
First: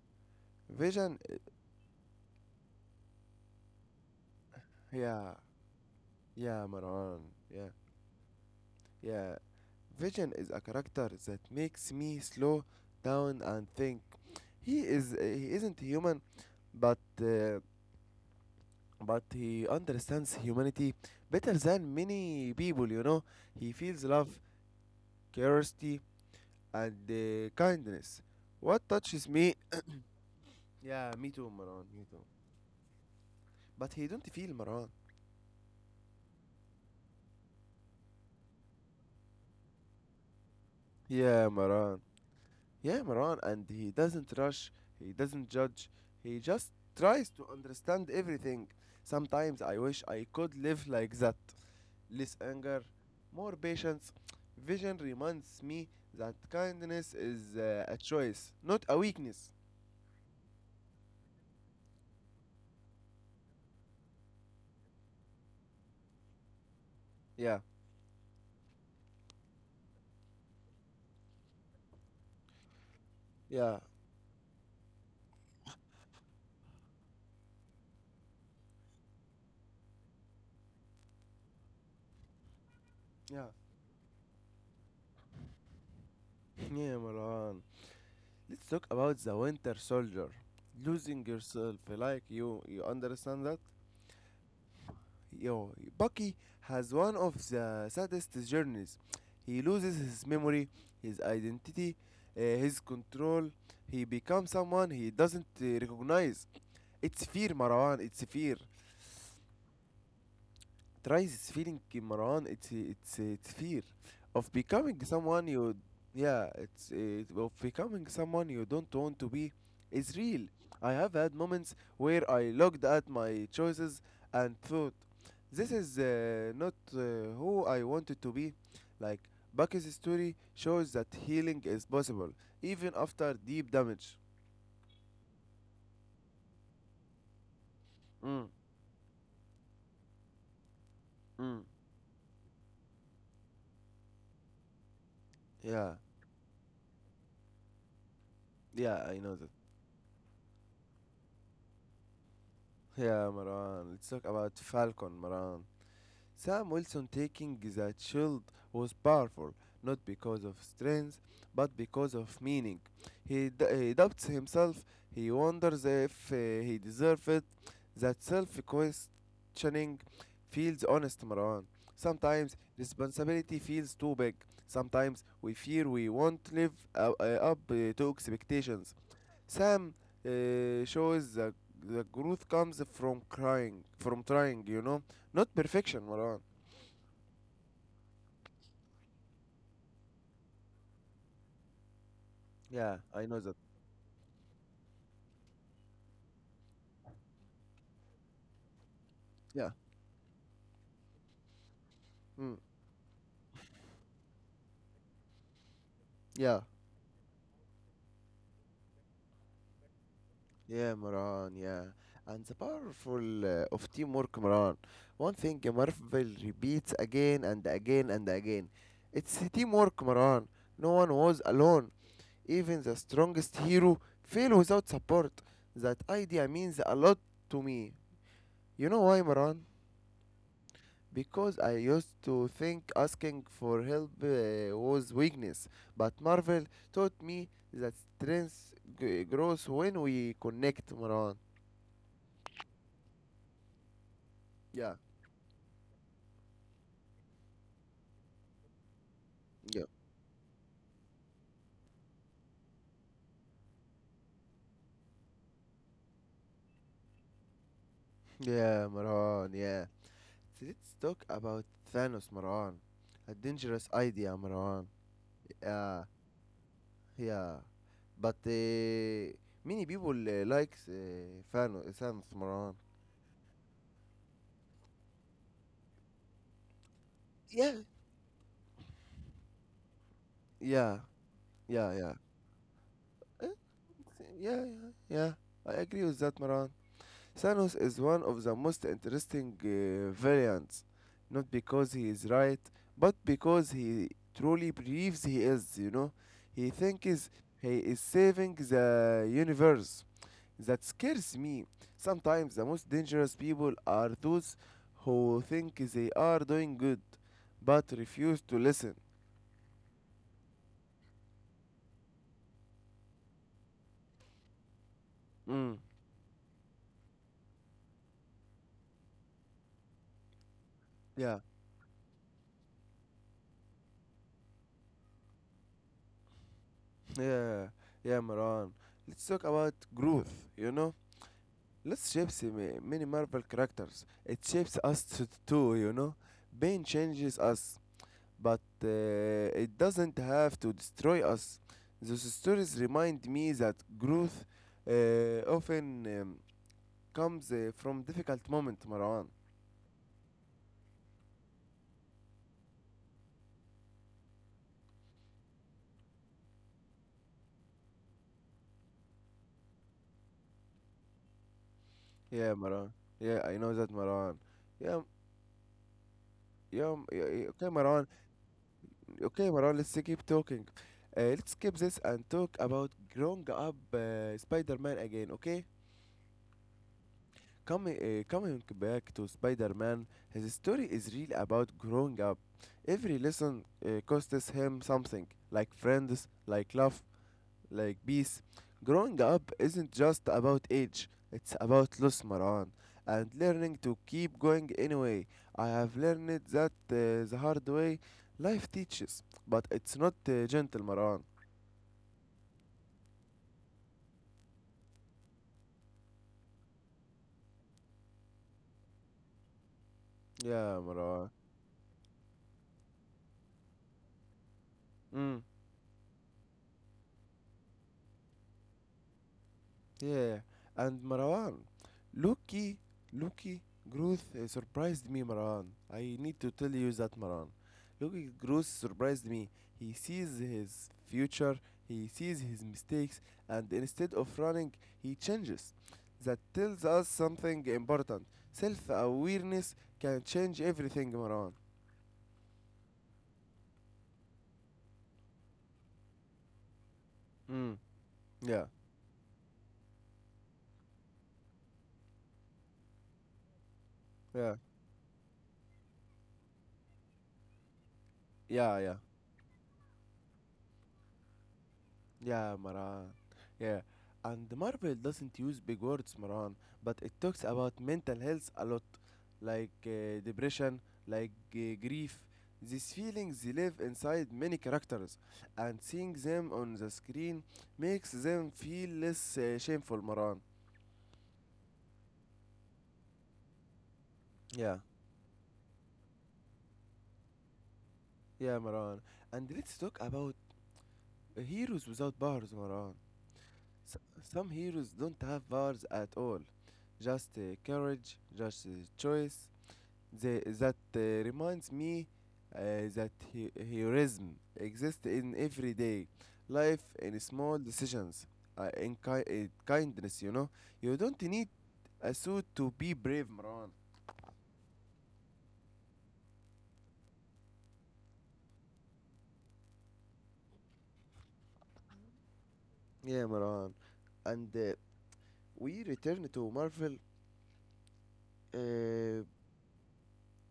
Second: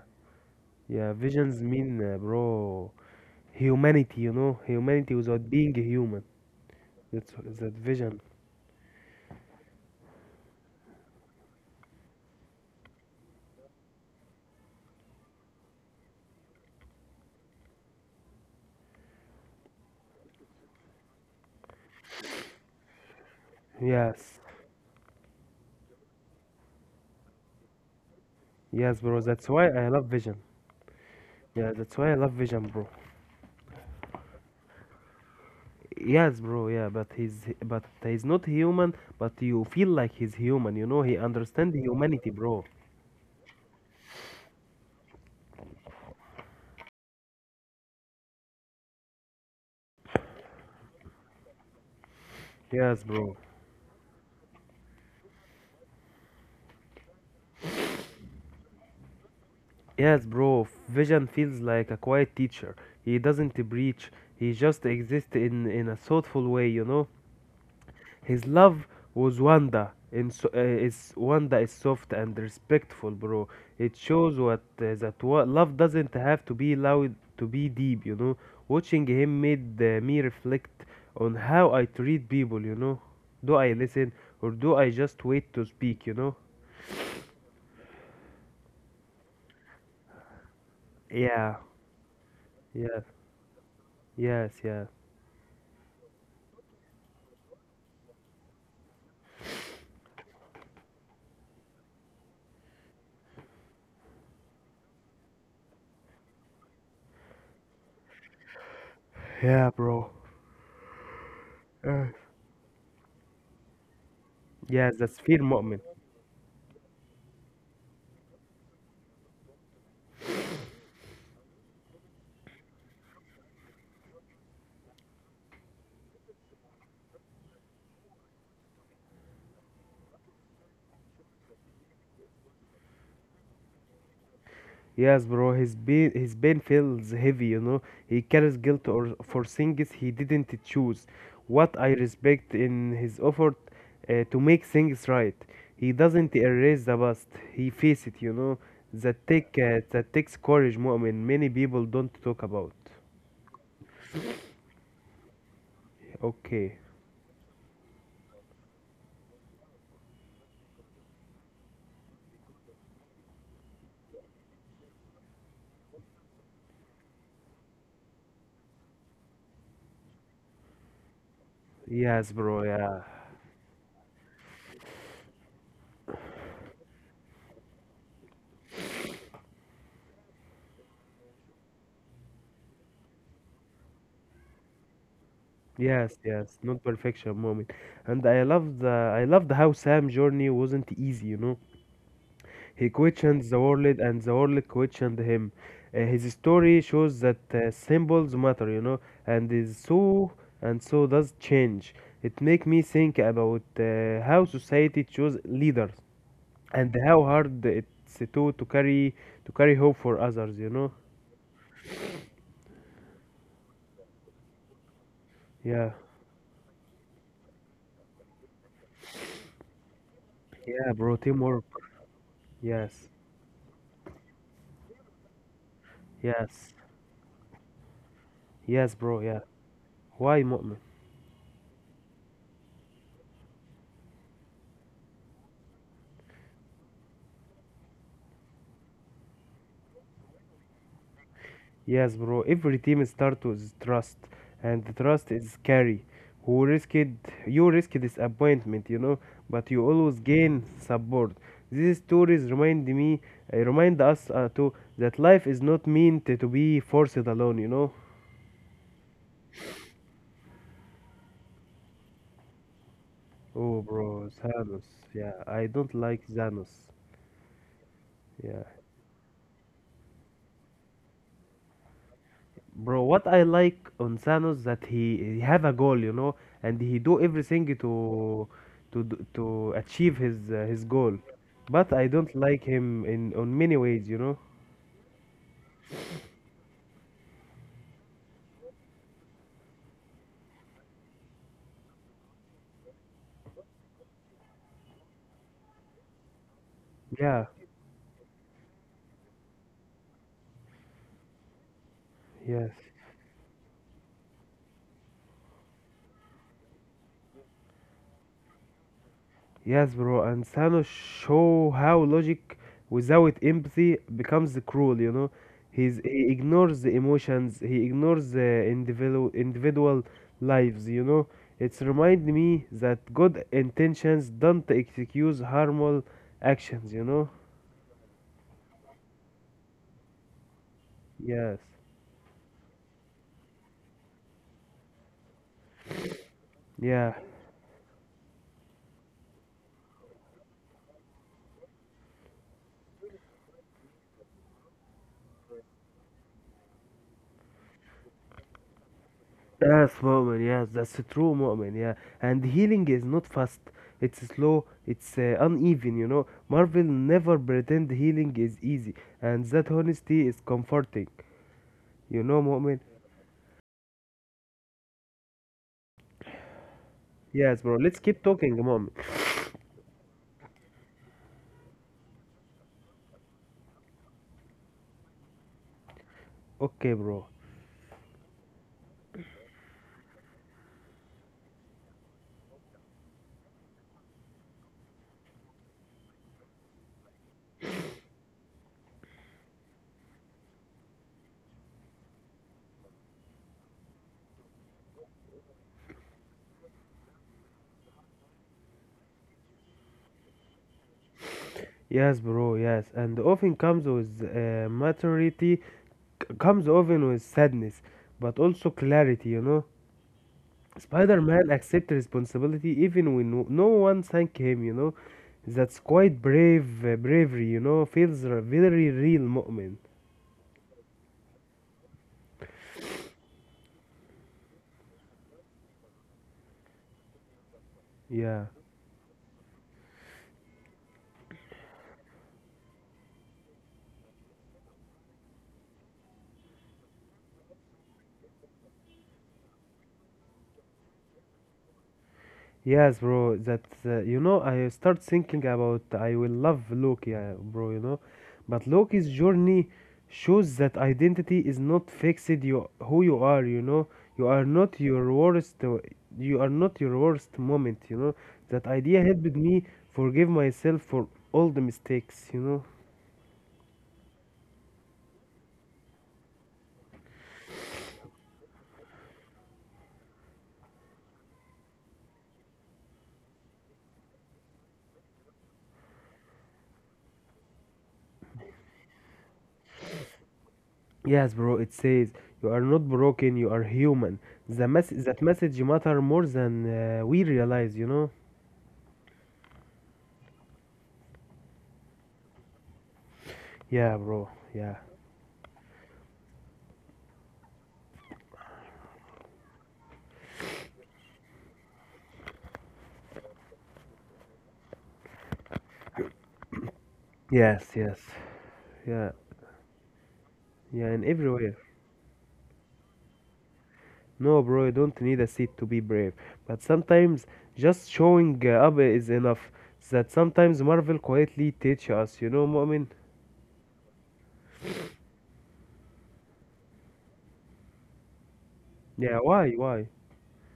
B: Yeah,
A: vision.
B: visions mean, bro, humanity, you know, humanity
A: Yeah,
B: without being human.
A: yeah, Marwan.
B: That's
A: Yeah,
B: that vision.
A: yeah. Vision is a character that makes me slow down and think. He isn't human, but uh, but he understands humanity better than many people. You know, he feels love,
B: Yes,
A: curiosity, and kindness. What
B: yes, bro.
A: touches
B: That's
A: me?
B: why I love vision.
A: Yeah, me too,
B: Yeah,
A: Maran.
B: that's
A: Me
B: why I
A: too.
B: love vision, bro.
A: But he don't feel Maran.
B: Yes, bro. Yeah, but he's not human. But you feel like he's human. You know, he
A: Yeah,
B: understands
A: Maran.
B: humanity, bro.
A: Yeah, Maran, and he doesn't rush, he doesn't judge, he just tries to understand everything. Sometimes I wish I could live like that. Less anger,
B: Yes, bro.
A: more patience. Vision reminds me that kindness is a choice, not a weakness.
B: Yes, bro. Vision feels like a quiet teacher. He doesn't preach. He just exists in a thoughtful way. You know.
A: Yeah,
B: His love was wonder, is wonder is soft and respectful, bro.
A: yeah,
B: It shows what that what love doesn't have to be loud to be deep. You know, watching him made me reflect on how I treat people. You know,
A: yeah.
B: do I listen or do I just wait to speak? You know?
A: Yeah, Maran. Let's talk about the Winter Soldier. Losing
B: Yeah.
A: yourself like you
B: Yeah.
A: understand that?
B: Yes. Yeah.
A: Yo, Bucky has one of the saddest journeys. He loses his memory, his identity, his control. He becomes someone he doesn't recognize. It's fear, Marwan. It's fear
B: Yeah, bro.
A: tries feeling,
B: Uh,
A: Marwan. It's fear of
B: yes,
A: becoming
B: that's fear
A: someone you,
B: moment.
A: yeah, of becoming someone you don't want to be is real. I have had moments where I looked at my choices and thought this is not who I wanted to be. Like Bucky's story shows that healing is possible even after deep damage.
B: Yes, bro, his pain feels heavy, you know. He
A: Mm,
B: carries guilt or for things he didn't choose.
A: mm.
B: What I respect in his effort to make things right. He
A: Yeah,
B: doesn't erase the past. He faces it, you know.
A: yeah, I
B: That
A: know that.
B: take uh, that takes courage, Mu'min. Many people don't talk about.
A: Yeah, Maran. Let's talk about Falcon, Maran. Sam
B: Okay.
A: Wilson taking that shield was powerful, not because of strength, but because of meaning. He doubts himself, he wonders if he deserves it. That self questioning feels honest, Marwan.
B: Yes,
A: Sometimes
B: bro. Yeah.
A: responsibility feels too big. Sometimes we fear we won't live up to expectations. Sam shows that the growth comes from crying, from trying, you know, not perfection,
B: Yes,
A: Marwan.
B: yes. Not perfection, Mu'min. And I loved how Sam journey wasn't easy, you know. He
A: Yeah, I
B: questioned
A: know
B: the
A: that.
B: world and the world questioned him. His story shows that symbols matter, you know, and
A: Yeah.
B: is so and so does change. It
A: Mm.
B: make me think about how society choose leaders
A: Yeah.
B: and how hard it's to carry to carry hope for others, you know.
A: Yeah, Moran. Yeah. And the powerful of teamwork, Moran. One thing
B: Yeah,
A: Marvel repeats again and again and again. It's teamwork, Moran.
B: yeah,
A: No
B: bro,
A: one was
B: teamwork.
A: alone. Even the
B: Yes,
A: strongest hero failed without support. That idea
B: yes,
A: means a lot to me. You
B: yes,
A: know
B: bro.
A: why,
B: Yeah.
A: Moran?
B: Why, Mu'min?
A: Because I used to think asking for help was weakness, but Marvel taught me that strength grows when we connect, Marwan.
B: Yes, bro. Every team starts with trust, and the
A: Yeah,
B: trust is scary. Who risked You risk disappointment, you know, but you
A: yeah,
B: always gain support. These stories remind me, remind us too that life is not meant to be forced alone, you know.
A: yeah, Marwan, yeah. So let's talk about Thanos, Marwan. A
B: Oh,
A: dangerous
B: bro,
A: idea,
B: Thanos.
A: Marwan.
B: Yeah, I don't
A: Yeah,
B: like Thanos.
A: yeah. But
B: Yeah.
A: many people like Thanos, Marwan.
B: Bro, what I like on Thanos that he have a goal, you know, and he do everything
A: Yeah,
B: to achieve his
A: yeah,
B: goal. But
A: yeah,
B: I
A: yeah.
B: don't like him in
A: Uh,
B: on many ways, you know.
A: Yeah, yeah, yeah. I agree with that, Maran. Thanos is one of the most interesting villains, not because he is right, but because he truly believes he is, you know. He thinks
B: Yeah,
A: he is saving the universe. That scares me. Sometimes the
B: yes.
A: most dangerous people are those who think they are doing good, but refuse to listen.
B: Yes, bro, and Thanos show how logic without empathy becomes cruel, you know.
A: Mm.
B: He ignores the emotions, he ignores the individual lives, you know.
A: Yeah,
B: It's remind me that good intentions don't excuse harmful actions, you know.
A: yeah, yeah, Maran. Let's talk about growth, you know.
B: Yes.
A: Let's shapes many Marvel characters. It shapes us too, you know. Pain
B: Yeah.
A: changes us, but it doesn't have to destroy us. Those stories remind me that growth often comes from difficult moment, Marwan.
B: Yes, Mu'min, yes, that's true, Mu'min, yeah. And healing is not fast, it's slow, it's uneven, you know. Marvel never pretend healing is easy, and that honesty is comforting, you know,
A: Yeah,
B: Mu'min?
A: Marwan. Yeah, I know that, Marwan. Yeah, yeah, yeah, yeah,
B: Yes,
A: okay,
B: bro, let's
A: Marwan.
B: keep talking, Mu'min.
A: Okay, Marwan, let's keep talking. Let's skip this and talk about growing up Spider-Man again, okay?
B: Okay, bro.
A: Coming back to Spider Man, his story is really about growing up. Every lesson costs him something, like friends, like love, like peace. Growing up isn't just about age, it's about loss, Maran, and learning to keep going anyway. I have learned that the hard way life teaches, but it's not gentle, Maran.
B: Yes, bro, yes. And often comes with maturity, comes often with sadness, but also clarity, you know.
A: Yeah, Maran.
B: Spider-Man accepted responsibility even when no one thanked him, you know.
A: Mm.
B: That's quite bravery, you know. Feels a very real moment.
A: Yeah, and Marwan, Lucky, Lucky Growth surprised me, Marwan. I need to tell you that, Marwan. Lucky
B: Yeah.
A: Growth surprised me. He sees his future, he sees his mistakes, and instead of running, he changes. That tells us something important. Self awareness can change everything, Marwan.
B: Yes, bro. That you know, I start thinking about I will love Loki, bro. You
A: Mm,
B: know, but
A: yeah,
B: Loki's journey shows that identity is not fixed. You who you are. You know, you are
A: yeah,
B: not your worst. You are not your worst moment. You know, that
A: yeah, yeah.
B: idea helped me forgive myself for all the mistakes. You
A: Yeah,
B: know.
A: Maran. Yeah. And Marvel doesn't use big words, Maran, but it talks about mental health a lot, like depression, like grief. These feelings they live inside many characters, and seeing them on the screen makes them feel less shameful, Maran.
B: Yes, bro. It says you are not broken. You are human. The
A: Yeah,
B: message matter more than we realize. You know.
A: yeah, Maran. And let's talk about heroes without powers, Maran.
B: Yeah,
A: S-
B: bro.
A: some
B: Yeah.
A: heroes don't have powers at all, just courage, just choice. That reminds me that heroism exists in everyday life in small
B: Yes. Yes.
A: decisions, in
B: Yeah,
A: in kindness, you know.
B: yeah,
A: You
B: and
A: don't need
B: everywhere.
A: a suit to be brave, Maran.
B: No, bro, you don't need a seat to be brave. But sometimes just showing up is enough. That sometimes Marvel quietly teach us, you know, Mu'min?
A: Yeah, Maran. And we return to Marvel.
B: Yeah,
A: Uh,
B: why, why?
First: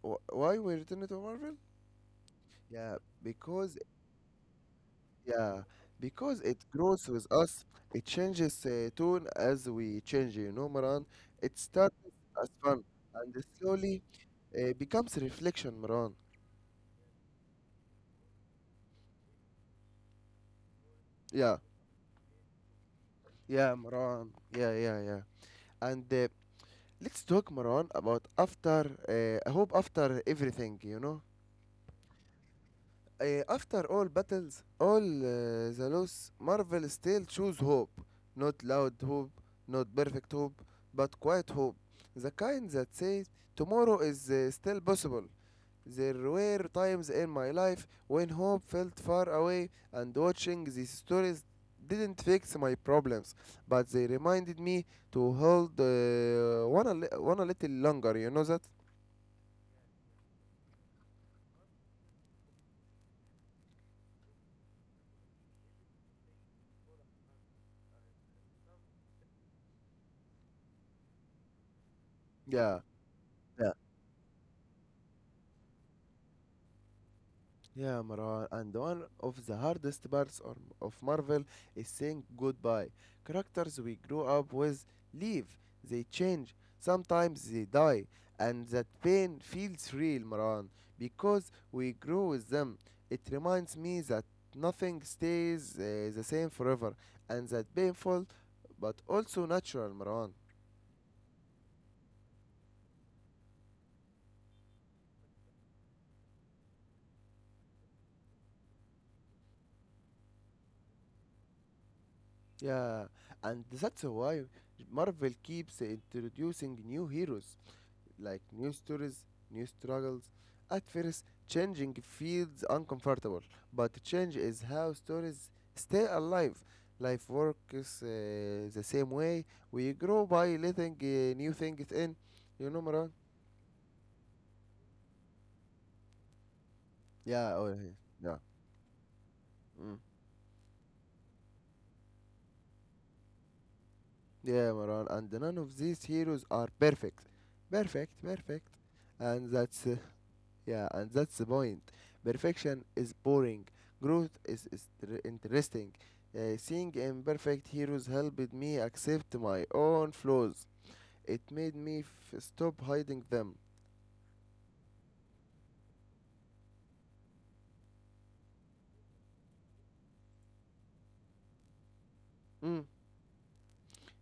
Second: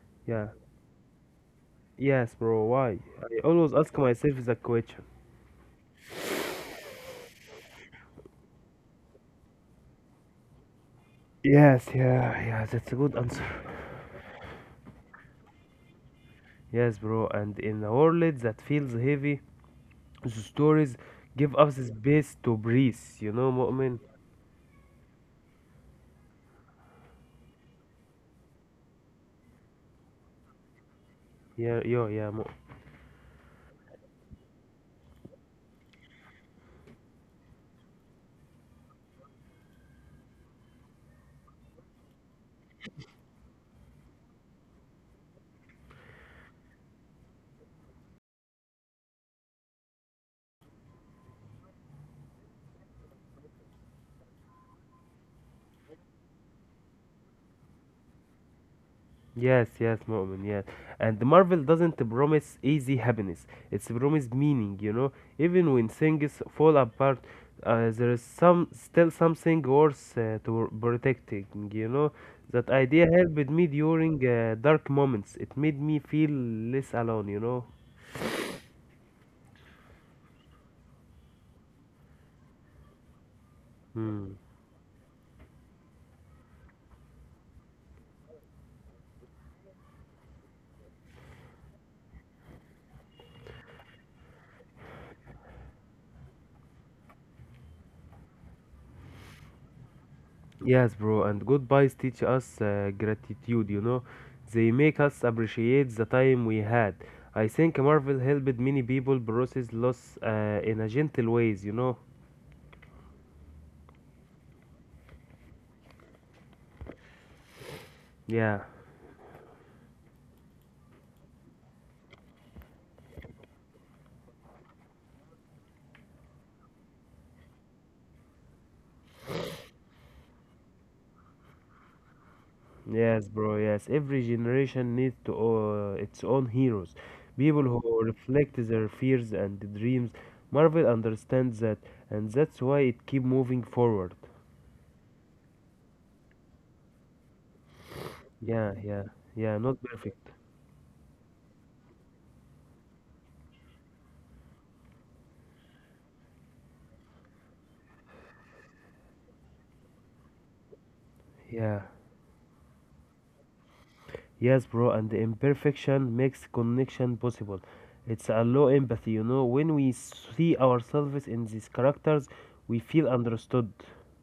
B: Yeah,
A: why we return to Marvel?
B: yes, bro,
A: Yeah,
B: why? I always
A: because
B: ask myself that question.
A: Yeah, because it grows with us. It changes tone as we change, you know, Maran. It
B: Yes,
A: starts
B: yeah,
A: as
B: yeah,
A: fun
B: that's a good answer.
A: and slowly becomes reflection, Maran.
B: Yes, bro, and in a world that feels heavy, the stories give
A: Yeah,
B: us space to breathe, you know,
A: yeah,
B: Mu'min?
A: Maran. Yeah, yeah, yeah. And let's talk, Maran, about after, I hope after everything, you know.
B: Yeah, yo, yeah, Mu'min.
A: After all battles, all the loss, Marvel still choose hope. Not loud hope, not perfect hope, but quiet hope. The kind that says tomorrow is still possible. There were times in my life when hope felt far away, and watching these stories didn't fix my problems, but they reminded me to hold one, a little longer. You know that?
B: Yes, yes, Mu'min, yes. And Marvel doesn't promise easy happiness. It's promise meaning, you know. Even when things fall apart, there is some still something worth to protecting, you know. That
A: Yeah.
B: idea helped me during dark moments. It made me feel less alone, you know.
A: Yeah, Marwan, and one of the hardest parts of Marvel is saying goodbye. Characters we grew
B: Hmm.
A: up with leave, they change, sometimes they die, and that pain feels real, Marwan, because we grew with them. It reminds me that nothing stays the same forever, and that painful but also natural, Marwan.
B: Yes, bro, and goodbyes teach us gratitude, you know. They make us appreciate the time we had. I think Marvel helped many people process loss in a gentle ways, you know.
A: Yeah, and that's why Marvel keeps introducing new heroes like
B: Yeah,
A: new stories, new struggles. At first, changing feels uncomfortable, but change is how stories stay alive. Life works the same way. We grow by letting new things in. You know, Maran?
B: yes, bro, yes. Every generation needs to its own heroes,
A: Yeah,
B: people
A: oh, yeah.
B: who
A: Yeah.
B: reflect their fears and
A: Mm.
B: dreams. Marvel understands that, and that's why it keep moving forward.
A: Yeah, Maran. And none of these heroes are perfect. Perfect, perfect.
B: Yeah, yeah,
A: And
B: yeah, not
A: that's.
B: perfect.
A: Yeah, and that's the point. Perfection is boring. Growth is tr- interesting. Seeing imperfect heroes helped me accept my own flaws. It made
B: Yeah.
A: me f- stop hiding them.
B: Yes, bro, and the imperfection makes connection possible. It's a low empathy, you know. When we see ourselves in these characters, we
A: Mm.
B: feel understood.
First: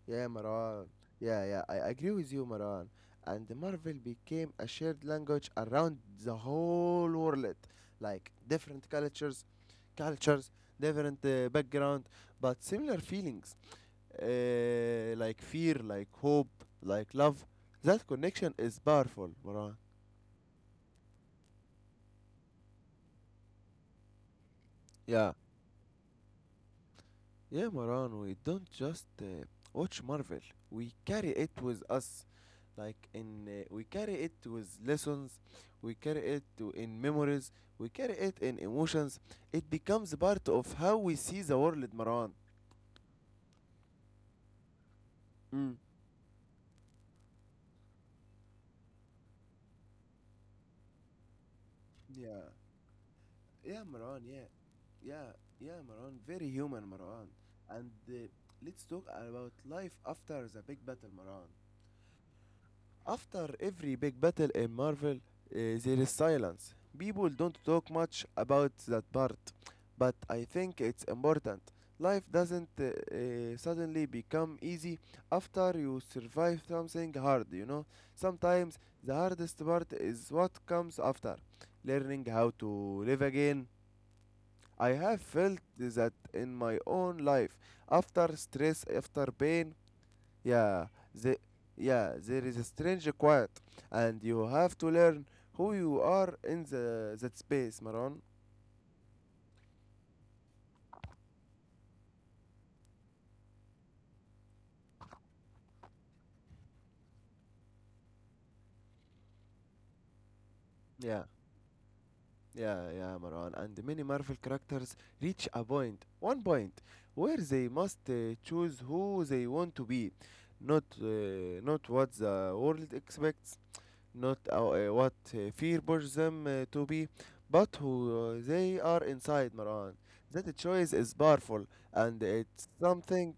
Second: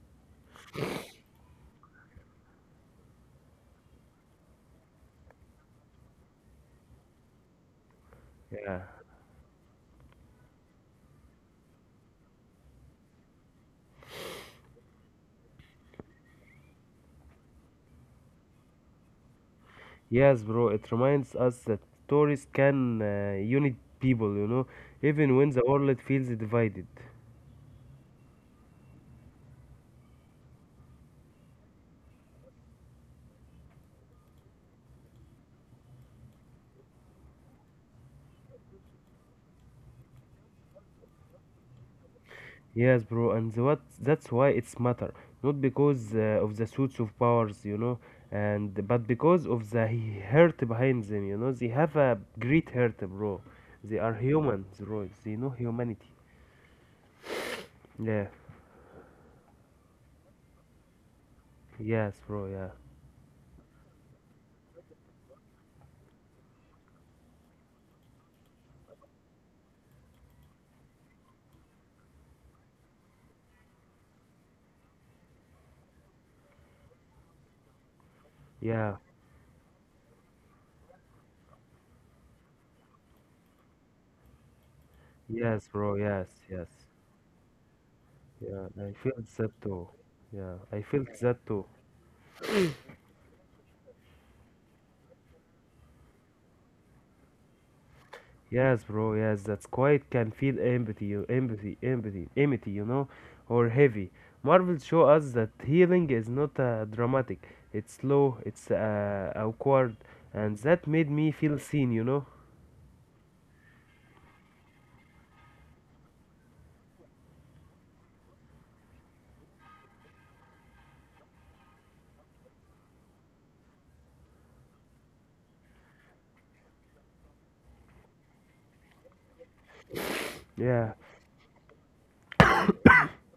A: Yeah, Maran. Yeah, yeah, I agree with you, Maran. And Marvel became a shared language around the whole world. Like
B: Yeah.
A: different cultures, cultures, different background, but similar feelings. Like fear, like hope, like love. That connection is powerful, Maran.
B: Yes, bro, it reminds us that stories can unite people, you know,
A: Yeah.
B: even when the world feels divided.
A: Yeah, Maran, we don't just watch Marvel. We carry it with us. Like in We carry it with lessons, we carry it to in memories, we carry it in emotions. It becomes part of how we see the world, Maran.
B: Yes, bro, and the what that's why it's matter, not
A: Mm.
B: because of the suits of powers, you know, and but because of the hurt behind them, you know, they have a
A: Yeah.
B: great hurt, bro.
A: Yeah,
B: They are
A: Maran, yeah.
B: humans, bro.
A: Yeah,
B: They know
A: yeah,
B: humanity.
A: Marwan. Very human, Marwan. And
B: Yeah,
A: Let's talk about life after the big battle, Marwan.
B: yes, bro. Yeah,
A: After every big battle in Marvel, there is silence. People don't talk much about that part, but I think it's important. Life doesn't suddenly become easy after you survive something hard, you know. Sometimes
B: yeah,
A: the hardest part is what comes after learning how to live again. I have felt
B: yes, bro.
A: that
B: Yes,
A: in
B: yes.
A: my own life. After
B: Yeah,
A: stress,
B: I felt
A: after
B: that
A: pain,
B: too. Yeah, I
A: yeah,
B: felt
A: the,
B: that too.
A: yeah, there is a strange quiet, and you have to learn who you are in the that space, Maron.
B: Yes, bro. Yes, that's quiet can feel empathy, you empathy, empathy, empty, you know, or heavy. Marvel show us that healing is not dramatic. It's slow. It's awkward, and that made
A: Yeah,
B: me feel seen, you know.
A: yeah, yeah, Maran. And many Marvel characters reach a point, one point, where they must choose who they want to be, not uh, not what the world expects, not what fear pushes them to be, but who they are inside, Maran. That
B: Yeah.
A: choice is powerful, and it's something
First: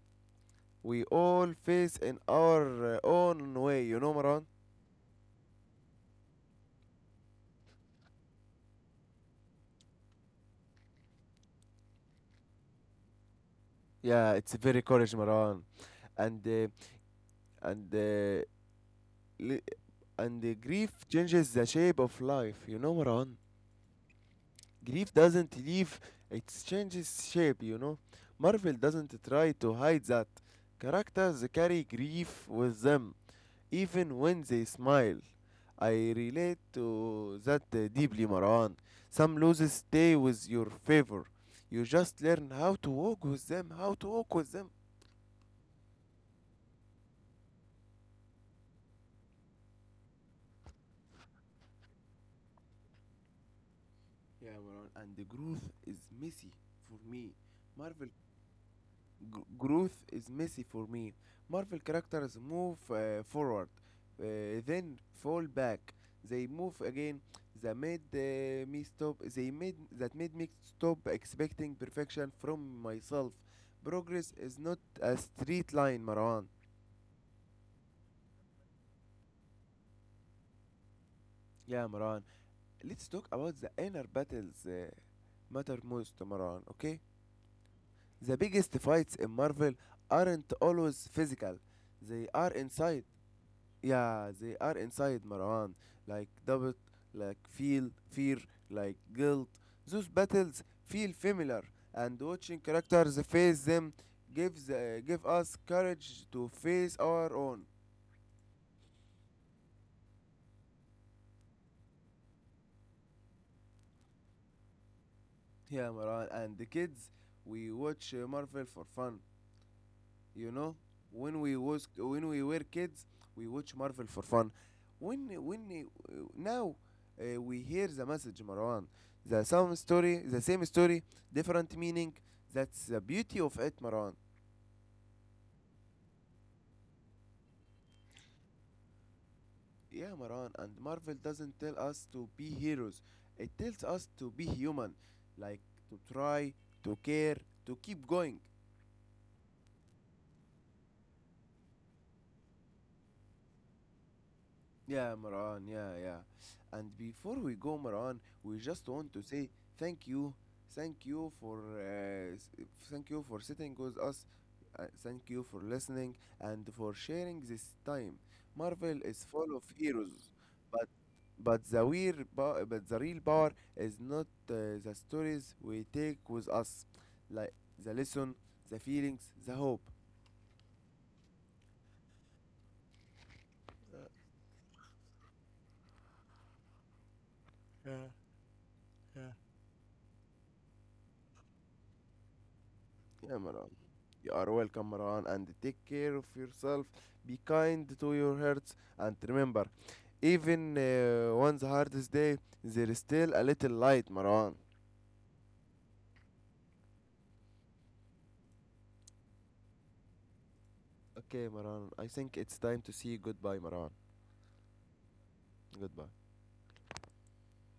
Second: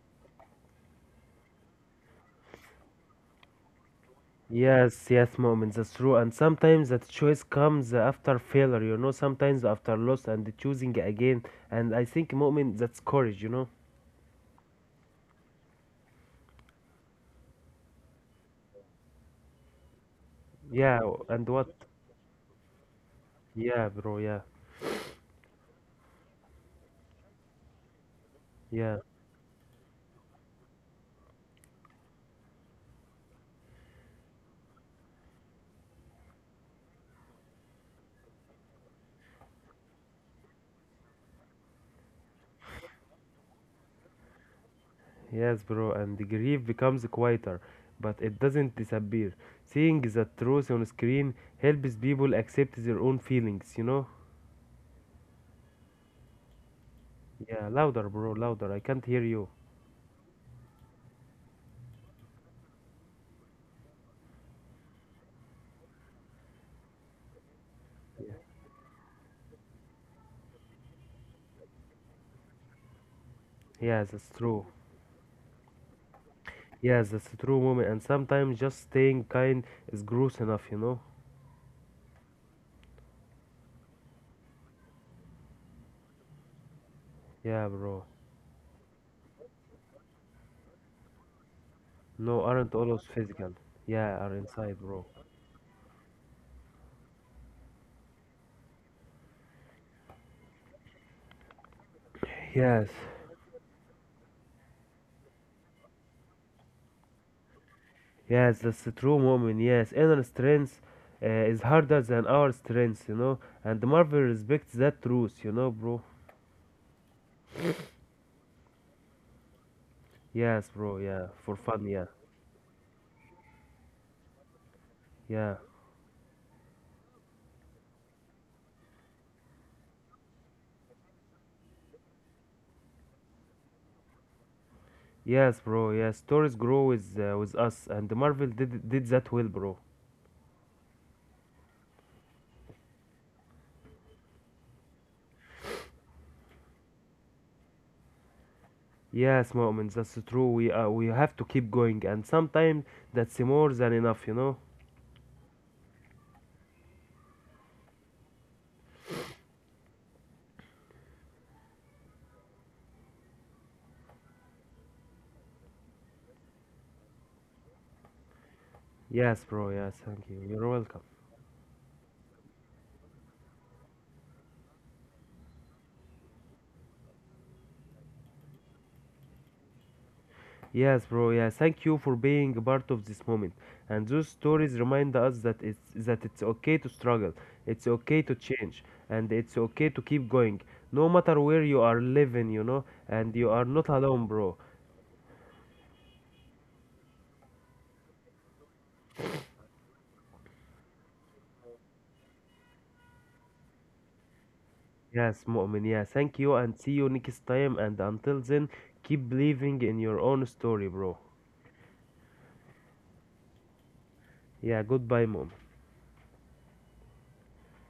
A: we all face in our own way, you know, Maran?
B: Yes, yes, moments. That's true. And sometimes that choice comes after failure, you know. Sometimes after loss and choosing again. And I think moment that's courage, you know.
A: Yeah, it's very courage, Maran. And, uh, and, uh, li- and the grief
B: Yeah. And
A: changes the
B: what?
A: shape of life, you know, Maran?
B: Yeah, bro. Yeah.
A: Grief doesn't leave, it changes shape, you know. Marvel
B: Yeah.
A: doesn't try to hide that. Characters carry grief with them, even when they smile. I relate to that deeply, Marwan. Some losses stay with your favor. You just learn how to walk with them, how to walk with them.
B: Yes, bro, and the grief becomes quieter, but it doesn't disappear. Seeing the truth on screen helps people accept their own feelings, you know?
A: Yeah, Marwan, and the growth is messy for me.
B: Yeah,
A: Marvel
B: louder, bro, louder. I can't hear you.
A: Growth is messy for me. Marvel characters move forward, then fall back. They move again. They made me stop. They made that made me stop expecting perfection from myself.
B: Yes, that's
A: Progress is
B: true.
A: not a straight line, Marwan.
B: Yes, that's a true moment. And sometimes just staying kind is gross enough, you know?
A: Yeah, Marwan. Let's talk about the inner battles matter most, Marwan. Okay.
B: Yeah, bro.
A: The biggest fights in Marvel aren't always physical. They
B: No,
A: are
B: aren't all
A: inside.
B: those physical. Yeah,
A: Yeah,
B: are
A: they are
B: inside, bro.
A: inside Marwan, like doubt, fear, like guilt. Those battles feel familiar, and watching
B: Yes.
A: characters face them give us courage to face our own.
B: Yes, that's true, Mu'min. Yes, inner strength is harder than our strength, you know. And Marvel respects that truth, you know,
A: Yeah,
B: bro.
A: Marwan, and the kids, we watch Marvel for fun, you
B: Yes,
A: know.
B: bro. Yeah,
A: when
B: for
A: we
B: fun.
A: was
B: Yeah,
A: when we were kids, we watch Marvel for fun. when
B: yeah.
A: when uh, now, we hear the message, Marwan, the same story the same story, different meaning. That's the beauty of it, Marwan.
B: Yes, bro. Yeah, stories grow with us, and Marvel did that well, bro.
A: Yeah, Marwan, and Marvel doesn't tell us to be heroes, it tells us to be human. Like, to try, to care, to keep going.
B: Yes, Mu'min. That's true. We have to keep going, and sometimes that's more than enough, you know.
A: Yeah, Maran, yeah, yeah. And before we go, Maran, we just want to say thank you. Thank you for uh, s- Thank you for sitting with us. Thank you for listening and for sharing this time. Marvel is
B: Yes,
A: full
B: bro.
A: of
B: Yes, thank
A: heroes,
B: you. You're
A: but
B: welcome.
A: but the real power is not the stories we take with us, like the lesson, the feelings, the hope.
B: Yes, bro. Yeah, thank you for being a part of this moment. And those stories remind us that it's okay to struggle, it's okay to change, and it's okay to keep going, no matter where you are living, you know. And
A: Yeah,
B: you are
A: Maran.
B: not alone,
A: You
B: bro.
A: are welcome, Maran, and take care of yourself. Be kind to your hearts, and remember, even one's hardest day, there is still a little light, Maran.
B: Yes, Mu'min. Yeah, thank you, and see you next time. And until then, keep believing in your own story, bro.
A: Okay, Maran. I think it's time to say goodbye, Maran.
B: Yeah, goodbye, Mu'min.
A: Goodbye.